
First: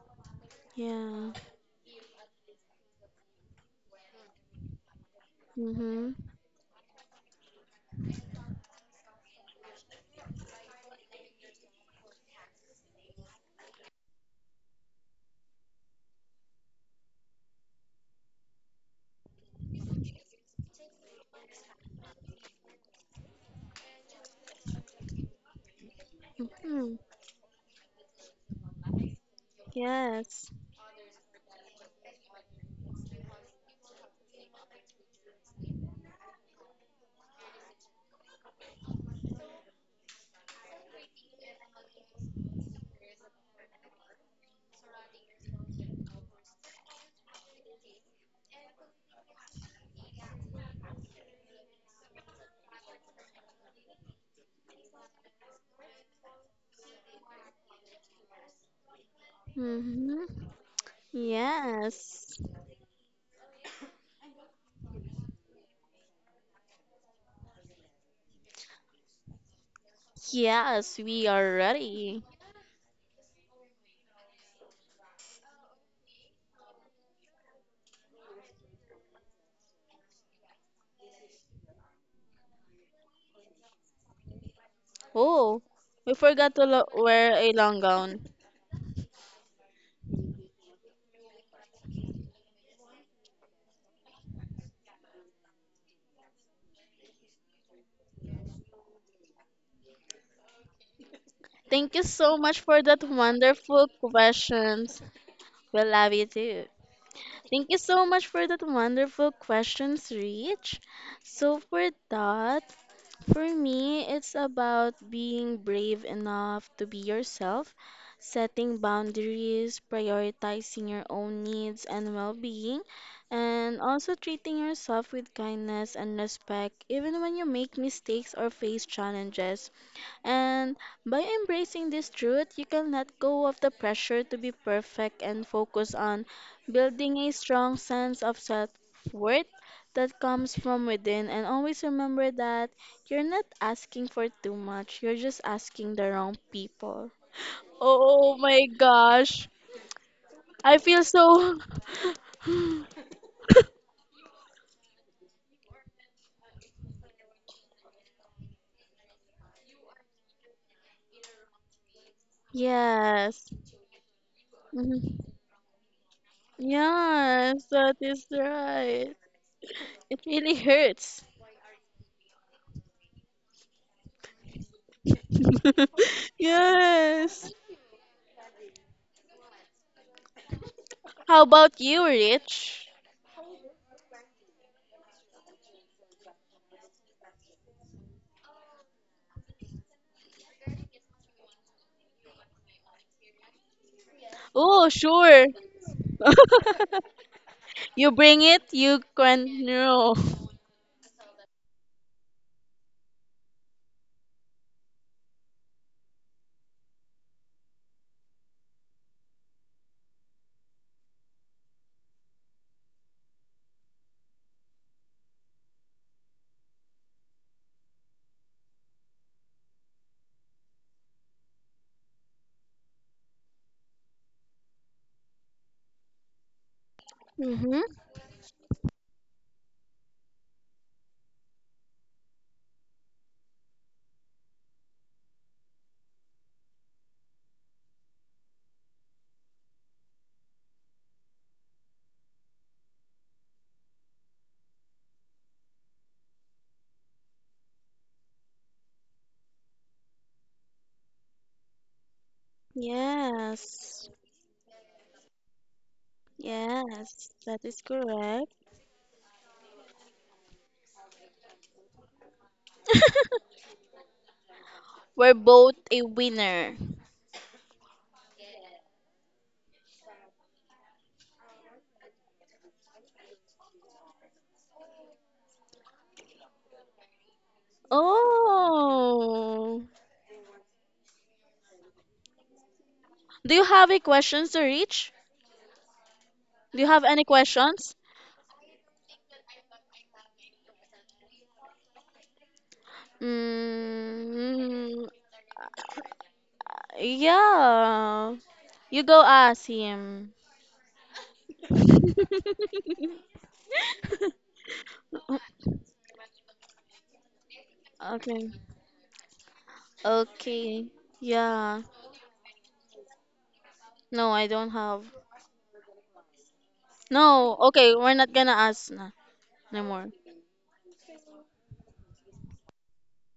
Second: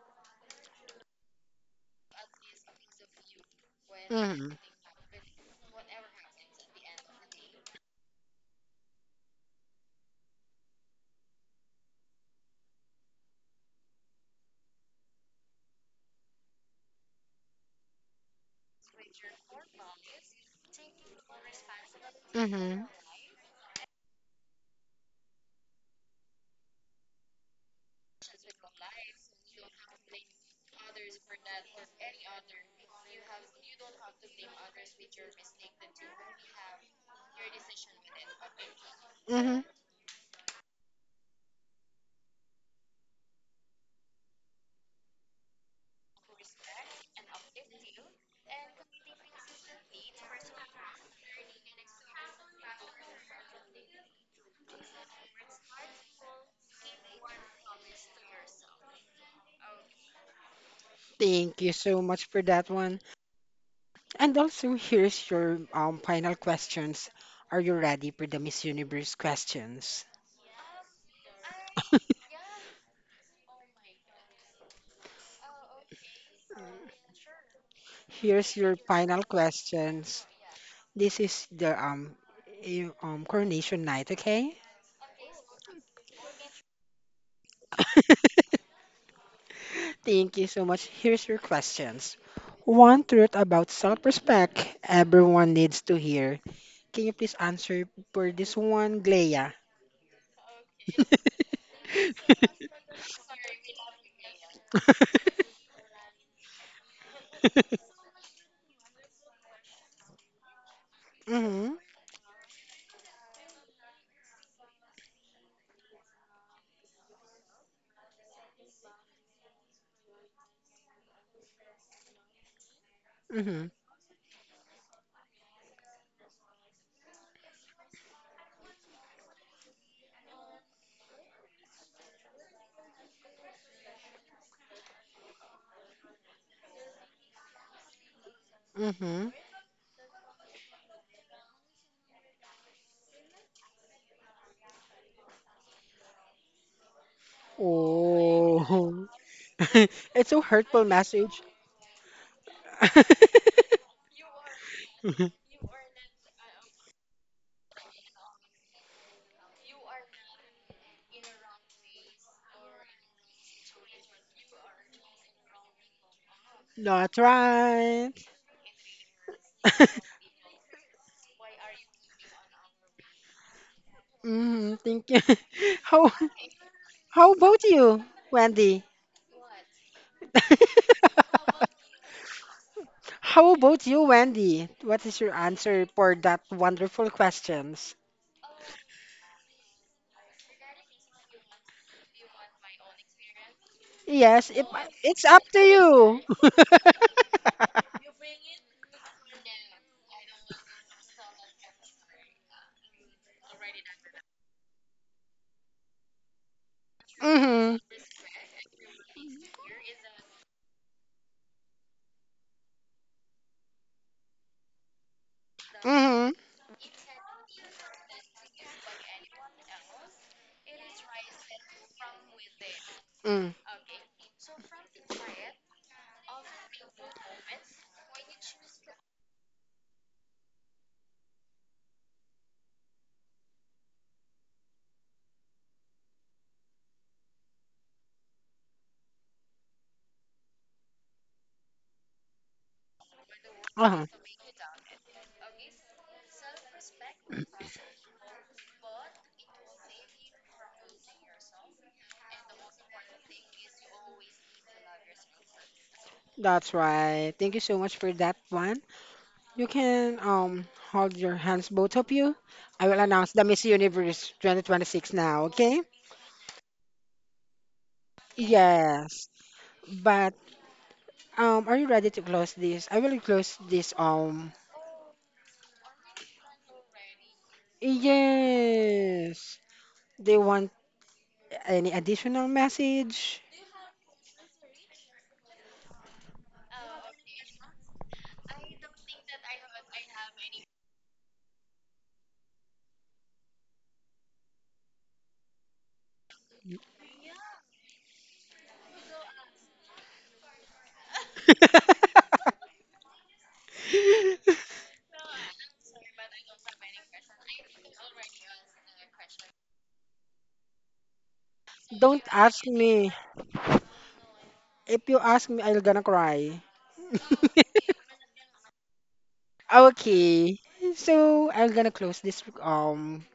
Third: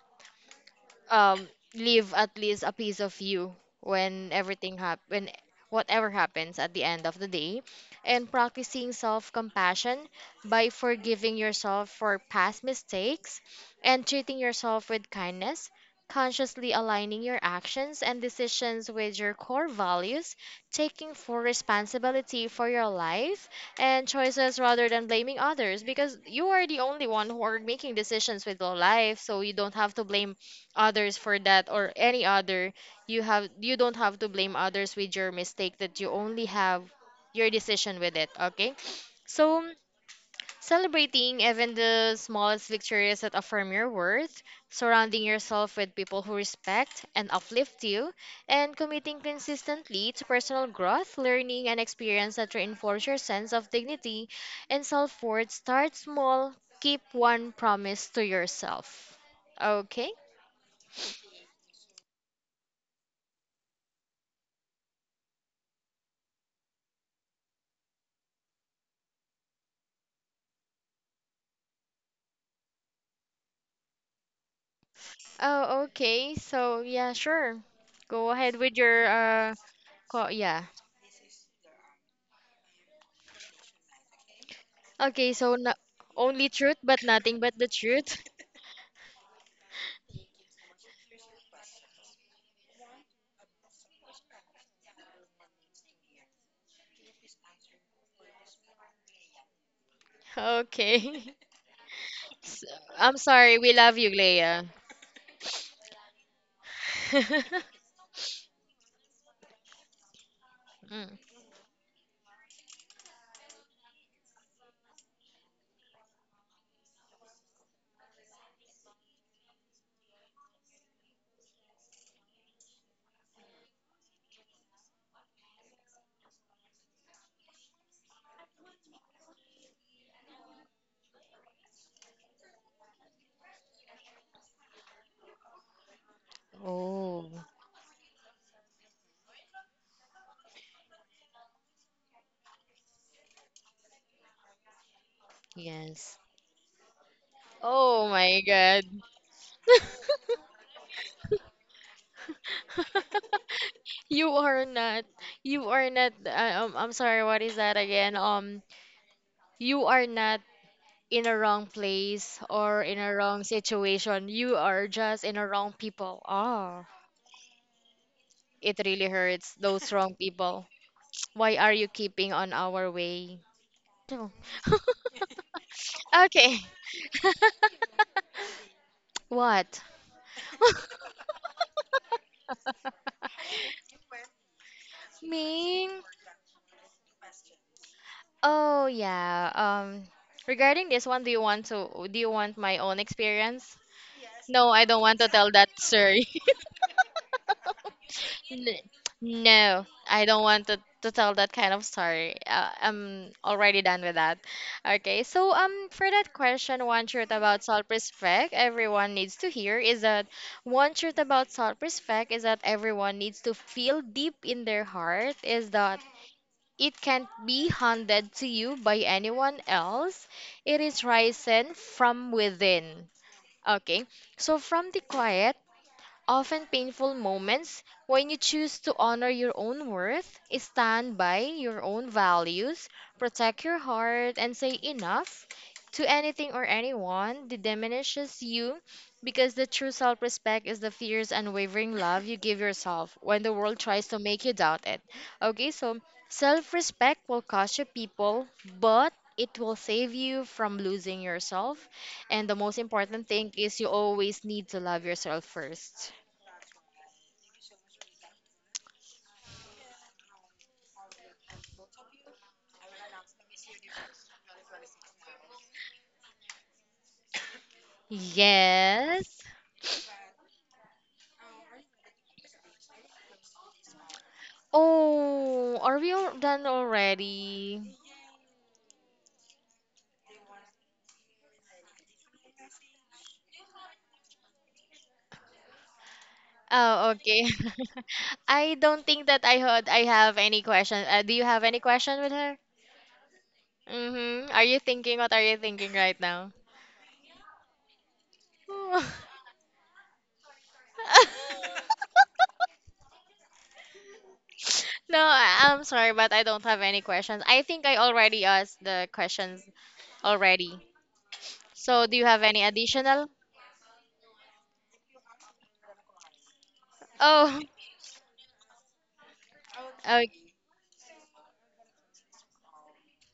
Speaker 3: Yeah.
Speaker 2: um leave at least a piece of you when
Speaker 1: Mm-hmm.
Speaker 2: everything hap when whatever
Speaker 3: Mm-hmm.
Speaker 2: happens at the end of the day, and practicing self-compassion by forgiving yourself for past mistakes and treating yourself with kindness, consciously aligning your actions and decisions with your core values, taking full responsibility for
Speaker 1: Mm-hmm.
Speaker 2: your life and choices rather than blaming others, because you are the
Speaker 3: Mm-hmm.
Speaker 2: only one who are making decisions with your life, so you don't have to blame
Speaker 3: Yes.
Speaker 2: others for that or any other. You don't have to blame others with your mistake that you only have your decision with it, okay?
Speaker 1: Mm-hmm.
Speaker 2: So celebrating even the smallest victories that affirm your worth, surrounding yourself with people who respect and uplift you, and committing consistently to personal growth, learning and experience that reinforce your sense of dignity and self-worth. Start small, keep one promise to yourself, okay?
Speaker 3: Mm-hmm.
Speaker 1: Thank you so much
Speaker 3: Yes,
Speaker 1: for that one. And also, here's your final questions. Are you ready for the Miss Universe questions?
Speaker 3: Yes, we are ready.
Speaker 2: Oh, okay. So, yeah, sure. Go
Speaker 1: Here's
Speaker 2: ahead with
Speaker 1: your
Speaker 2: your
Speaker 1: final questions.
Speaker 2: co yeah.
Speaker 1: This is the coronation night, okay?
Speaker 2: Okay, so
Speaker 3: Oh,
Speaker 2: no
Speaker 3: we
Speaker 2: only
Speaker 3: forgot to
Speaker 2: truth but
Speaker 3: wear
Speaker 2: nothing
Speaker 3: a
Speaker 2: but the
Speaker 3: long
Speaker 2: truth.
Speaker 3: gown.
Speaker 1: Thank you so much. Here's your questions. One truth about self-respect everyone needs to hear. Can you please answer for this one, Glea?
Speaker 2: Okay.
Speaker 3: Thank you so much
Speaker 2: S
Speaker 3: for that
Speaker 2: I'm sorry. We
Speaker 3: wonderful
Speaker 2: love you, Leia.
Speaker 3: questions. We love you too. Thank you so much for that wonderful questions, Rich.
Speaker 2: Mm.
Speaker 3: So
Speaker 1: Mhm.
Speaker 3: for that, for me, it's about being brave enough to be yourself, setting boundaries, prioritizing your own needs and well-being,
Speaker 1: Mhm.
Speaker 3: and also treating yourself with kindness and respect, even when you make mistakes or face challenges. And by embracing this truth, you can let go of the pressure to be perfect and focus on building
Speaker 2: Oh,
Speaker 3: a strong sense of self
Speaker 1: Mhm.
Speaker 3: worth that comes from within. And always remember that you're not asking for too much, you're just asking the
Speaker 2: yes.
Speaker 3: wrong people.
Speaker 2: Oh
Speaker 3: Oh
Speaker 2: my
Speaker 3: my
Speaker 2: God.
Speaker 1: Oh.
Speaker 3: gosh,
Speaker 1: It's a
Speaker 3: I
Speaker 1: hurtful
Speaker 3: feel
Speaker 1: message.
Speaker 3: so.
Speaker 2: You are not. You are not. I'm sorry. What is that again? You are not in a wrong place or in a wrong
Speaker 3: Yes.
Speaker 2: situation. You are just
Speaker 3: Mhm.
Speaker 2: in a wrong people. Oh,
Speaker 1: Not
Speaker 3: Yes, that
Speaker 1: right.
Speaker 3: is
Speaker 2: it really
Speaker 3: right.
Speaker 2: hurts those wrong
Speaker 3: It really
Speaker 2: people.
Speaker 3: hurts.
Speaker 2: Why are you keeping on our way? Oh,
Speaker 1: Mhm. Thank you. How
Speaker 2: okay.
Speaker 1: how
Speaker 3: Yes.
Speaker 1: about you, Wendy?
Speaker 2: What?
Speaker 3: How about you, Rich?
Speaker 1: How about you, Wendy? What is your answer
Speaker 2: Ming?
Speaker 1: for that wonderful questions?
Speaker 2: Oh yeah. Um, regarding this one, do you want my own experience?
Speaker 1: Yes, it,
Speaker 2: No, I
Speaker 3: Oh,
Speaker 2: don't want
Speaker 1: it's
Speaker 2: to
Speaker 1: up
Speaker 3: sure.
Speaker 2: tell
Speaker 1: to
Speaker 2: that, sir.
Speaker 1: you.
Speaker 3: You bring it,
Speaker 2: N-
Speaker 3: you can
Speaker 2: No,
Speaker 3: know.
Speaker 2: I don't want to tell that kind of story. I'm already done with that. Okay, so for that question, one truth about
Speaker 1: Mhm.
Speaker 2: self-respect everyone needs to hear is that one truth about self-respect is that everyone needs to feel deep in their heart is that
Speaker 1: Mhm.
Speaker 2: it can't be handed to you by anyone else. It is risen from within.
Speaker 1: Mm.
Speaker 2: Okay, so from the quiet often painful
Speaker 3: Mm-hmm.
Speaker 2: moments when you choose to honor your own worth, stand by your own values, protect your heart, and say enough to anything or anyone that diminishes you, because the true self respect is the fierce, unwavering love you give yourself when the world
Speaker 1: Uh-huh.
Speaker 2: tries to make you doubt it. Okay, so self respect will cost you people, but it will save you from losing yourself. And the most important thing is you
Speaker 3: Yes.
Speaker 2: always need to love yourself first.
Speaker 1: That's
Speaker 3: Yes.
Speaker 1: right. Thank you
Speaker 3: That
Speaker 1: so
Speaker 3: is
Speaker 1: much for that
Speaker 3: correct.
Speaker 1: one. You can hold your hands, both of you. I will announce the Miss Universe 2026
Speaker 3: We're
Speaker 1: now,
Speaker 3: both
Speaker 1: okay?
Speaker 3: a winner.
Speaker 1: Yes.
Speaker 2: Yes.
Speaker 1: But are you ready to close this? I will close this
Speaker 2: Oh, are we all done already?
Speaker 1: yes.
Speaker 3: Oh.
Speaker 1: They want any additional message?
Speaker 3: Do you have any questions to Rich? Do you have
Speaker 2: Oh,
Speaker 3: any
Speaker 2: okay.
Speaker 3: questions?
Speaker 2: I don't think that I heard I have any question. Do you have any question with her? Mm-hmm. Are you
Speaker 3: Mm,
Speaker 2: thinking? What are you thinking right now?
Speaker 3: yeah. You go ask him.
Speaker 2: No, I'm sorry, but I don't have any questions. I think I already
Speaker 3: Okay.
Speaker 2: asked the questions
Speaker 3: Okay.
Speaker 2: already.
Speaker 3: Yeah.
Speaker 2: So, do
Speaker 1: Don't
Speaker 2: you have any
Speaker 1: ask me.
Speaker 2: additional?
Speaker 3: No, I don't have.
Speaker 1: If you ask me, I'm gonna cry.
Speaker 3: No.
Speaker 2: Oh,
Speaker 3: Okay, we're not gonna ask na anymore.
Speaker 2: uh,
Speaker 1: Okay, so I'm gonna close this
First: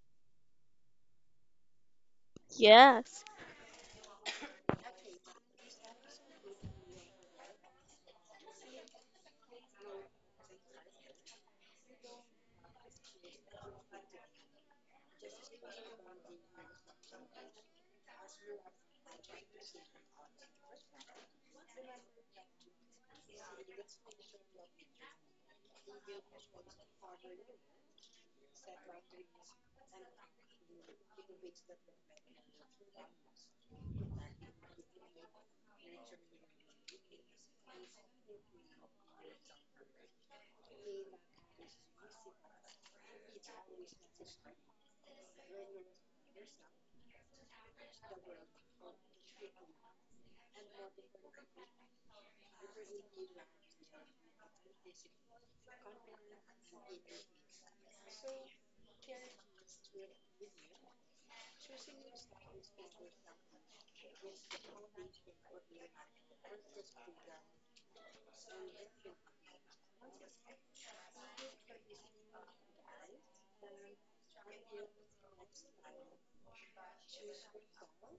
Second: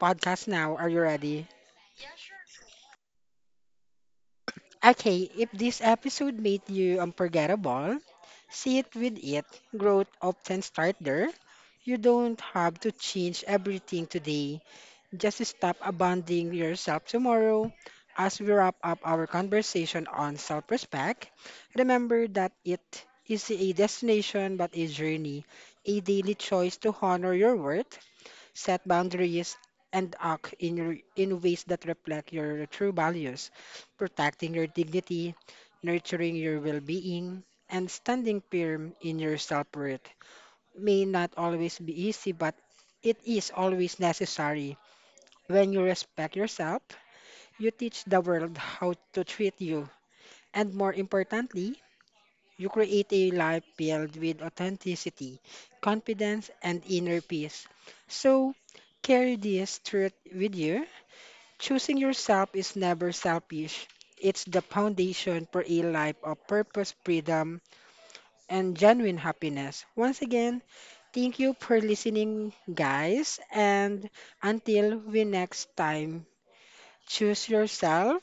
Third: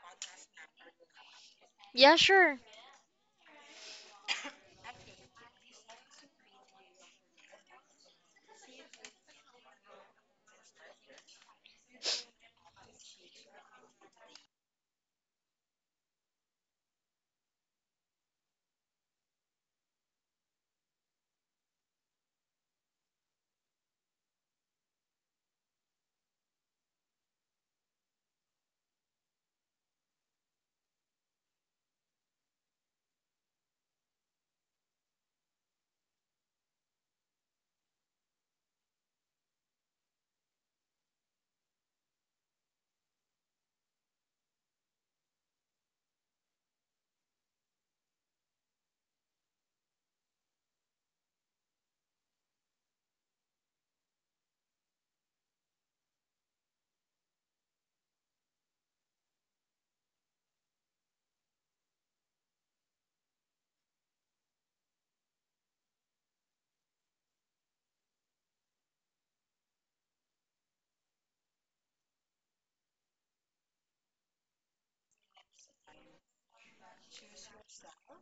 Speaker 1: podcast now. Are you ready?
Speaker 2: yeah, sure.
Speaker 3: Yes.
Speaker 1: Okay, if this episode made you unforgettable, see it with it. Growth often starts there. You don't have to change everything today. Just stop abandoning yourself tomorrow. As we wrap up our conversation on self respect, remember that it is a destination but a journey, a daily choice to honor your worth set boundaries, and act in ways that reflect your true values, protecting your dignity, nurturing your well being, and standing firm in your self worth may not always be easy, but it is always necessary. When you respect yourself, you teach the world how to treat you, and more importantly, you create a life filled with authenticity, confidence, and inner peace. So, carry this truth with you. Choosing yourself is never selfish. It's the foundation for a life of purpose, freedom, and genuine happiness. Once again, thank you for listening, guys. And until we next time, choose yourself.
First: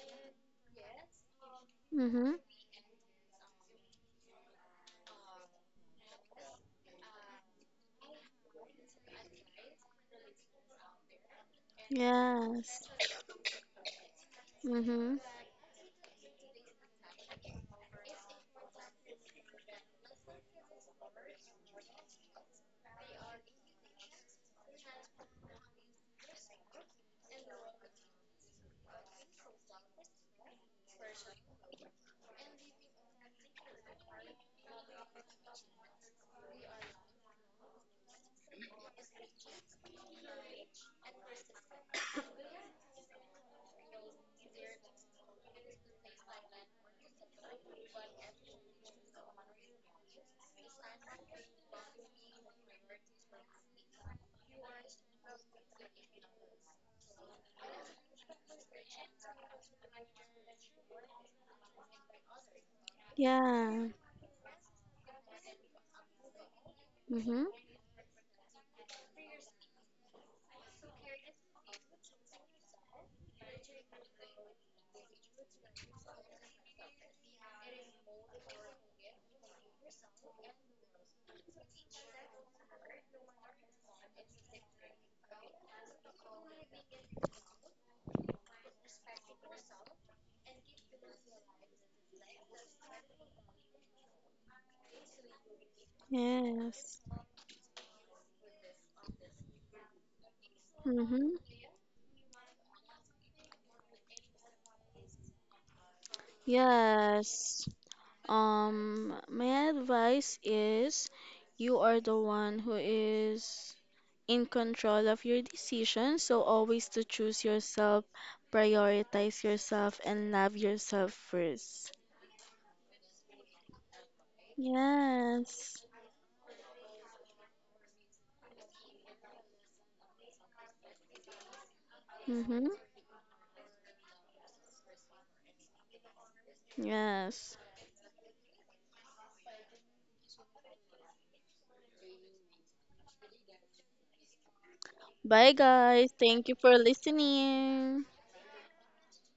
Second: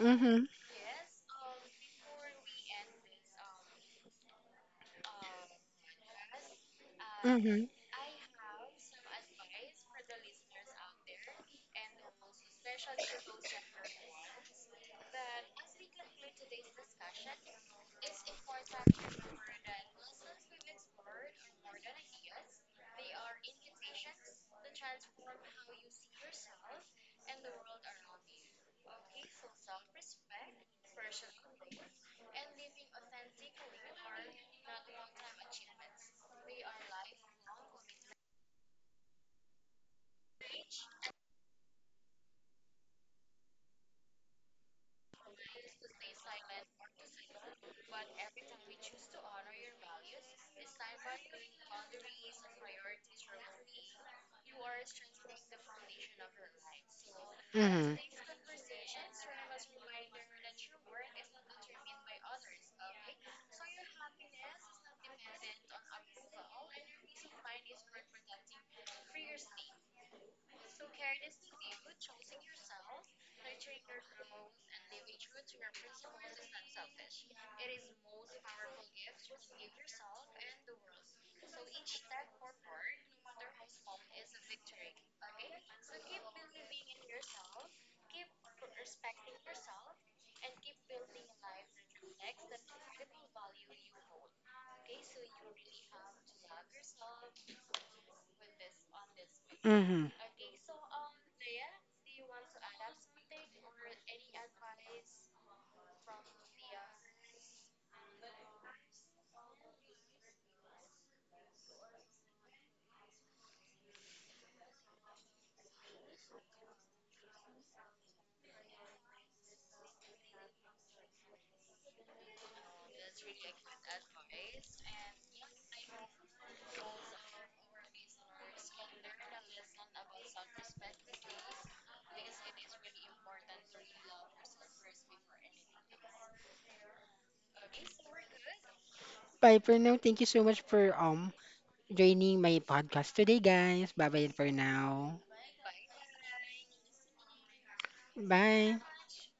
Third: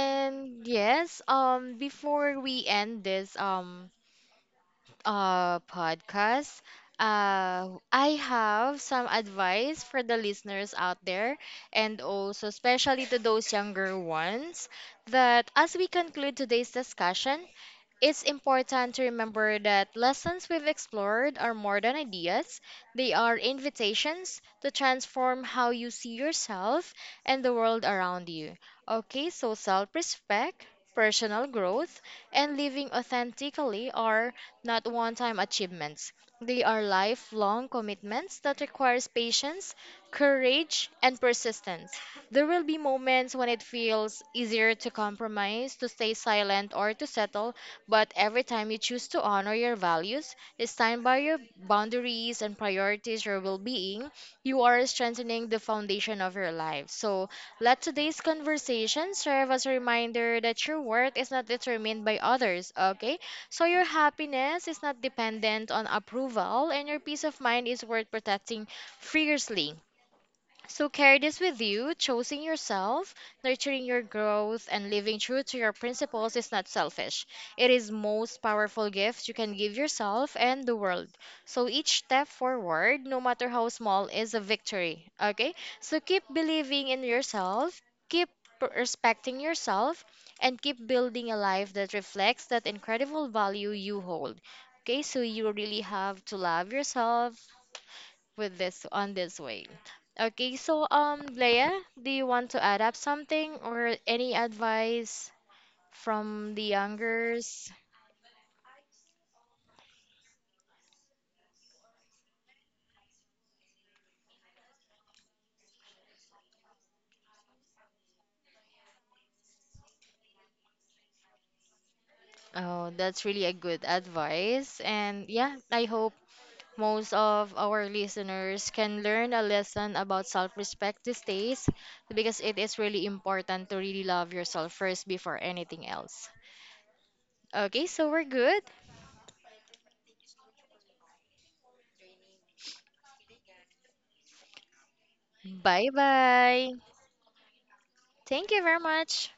Speaker 1: Mm-hmm.
Speaker 2: yes,
Speaker 3: Mm-hmm.
Speaker 2: before we end this podcast,
Speaker 1: Mm-hmm.
Speaker 2: I have some advice for the listeners out there, and also
Speaker 3: Yes.
Speaker 2: especially to those younger ones,
Speaker 3: Mm-hmm.
Speaker 2: that as we conclude today's discussion, it's important to remember that lessons we've explored are more than ideas, they are invitations to transform how you see yourself and the world around you. Okay, so self respect, personal growth, and living authentically are not one time achievements. They are lifelong commitments that requires patience, courage, and persistence. There will be moments when it feels easier to compromise, to stay silent, or to settle, but every time you choose to honor your values, stand by your boundaries and prioritize your well being, you are strengthening the foundation of your life. So let
Speaker 1: Mm-hmm.
Speaker 2: today's conversation serve as a reminder that your worth is not determined by others, okay? So your
Speaker 3: Yeah.
Speaker 2: happiness is not dependent on approval and your peace of
Speaker 3: Mm-hmm.
Speaker 2: mind is worth protecting fiercely. So carry this with you. Choosing yourself, nurturing your growth, and living true to your principles is not selfish. It is most powerful gift you can give yourself and the world. So each step forward, no matter how small, is a victory. Okay? So keep believing in yourself, keep respecting yourself, and keep building a life that reflects that incredible value you hold. Okay, so you really have to love
Speaker 3: Yes.
Speaker 2: yourself, with this on this way.
Speaker 1: Mm-hmm.
Speaker 2: Okay, so
Speaker 3: Mm-hmm.
Speaker 2: Leia, do you want to add up something or any advice from the
Speaker 3: Yes.
Speaker 2: youngers?
Speaker 3: My advice is you are the one who is in control of your decisions, so always to choose yourself, prioritize yourself, and love yourself first.
Speaker 2: Oh, that's really a good advice. And yeah, I
Speaker 3: Yes.
Speaker 2: hope most of our listeners can learn a lesson about self-respect these days because it
Speaker 3: Mm-hmm.
Speaker 2: is really important to really love yourself first before anything else.
Speaker 3: Yes.
Speaker 2: Okay, so we're good.
Speaker 1: Bye for now. Thank you so much for joining my podcast today, guys. Bye bye for now.
Speaker 3: Bye,
Speaker 2: Bye
Speaker 3: guys. Thank you
Speaker 2: bye.
Speaker 3: for listening.
Speaker 2: Thank you
Speaker 1: Bye.
Speaker 2: very much.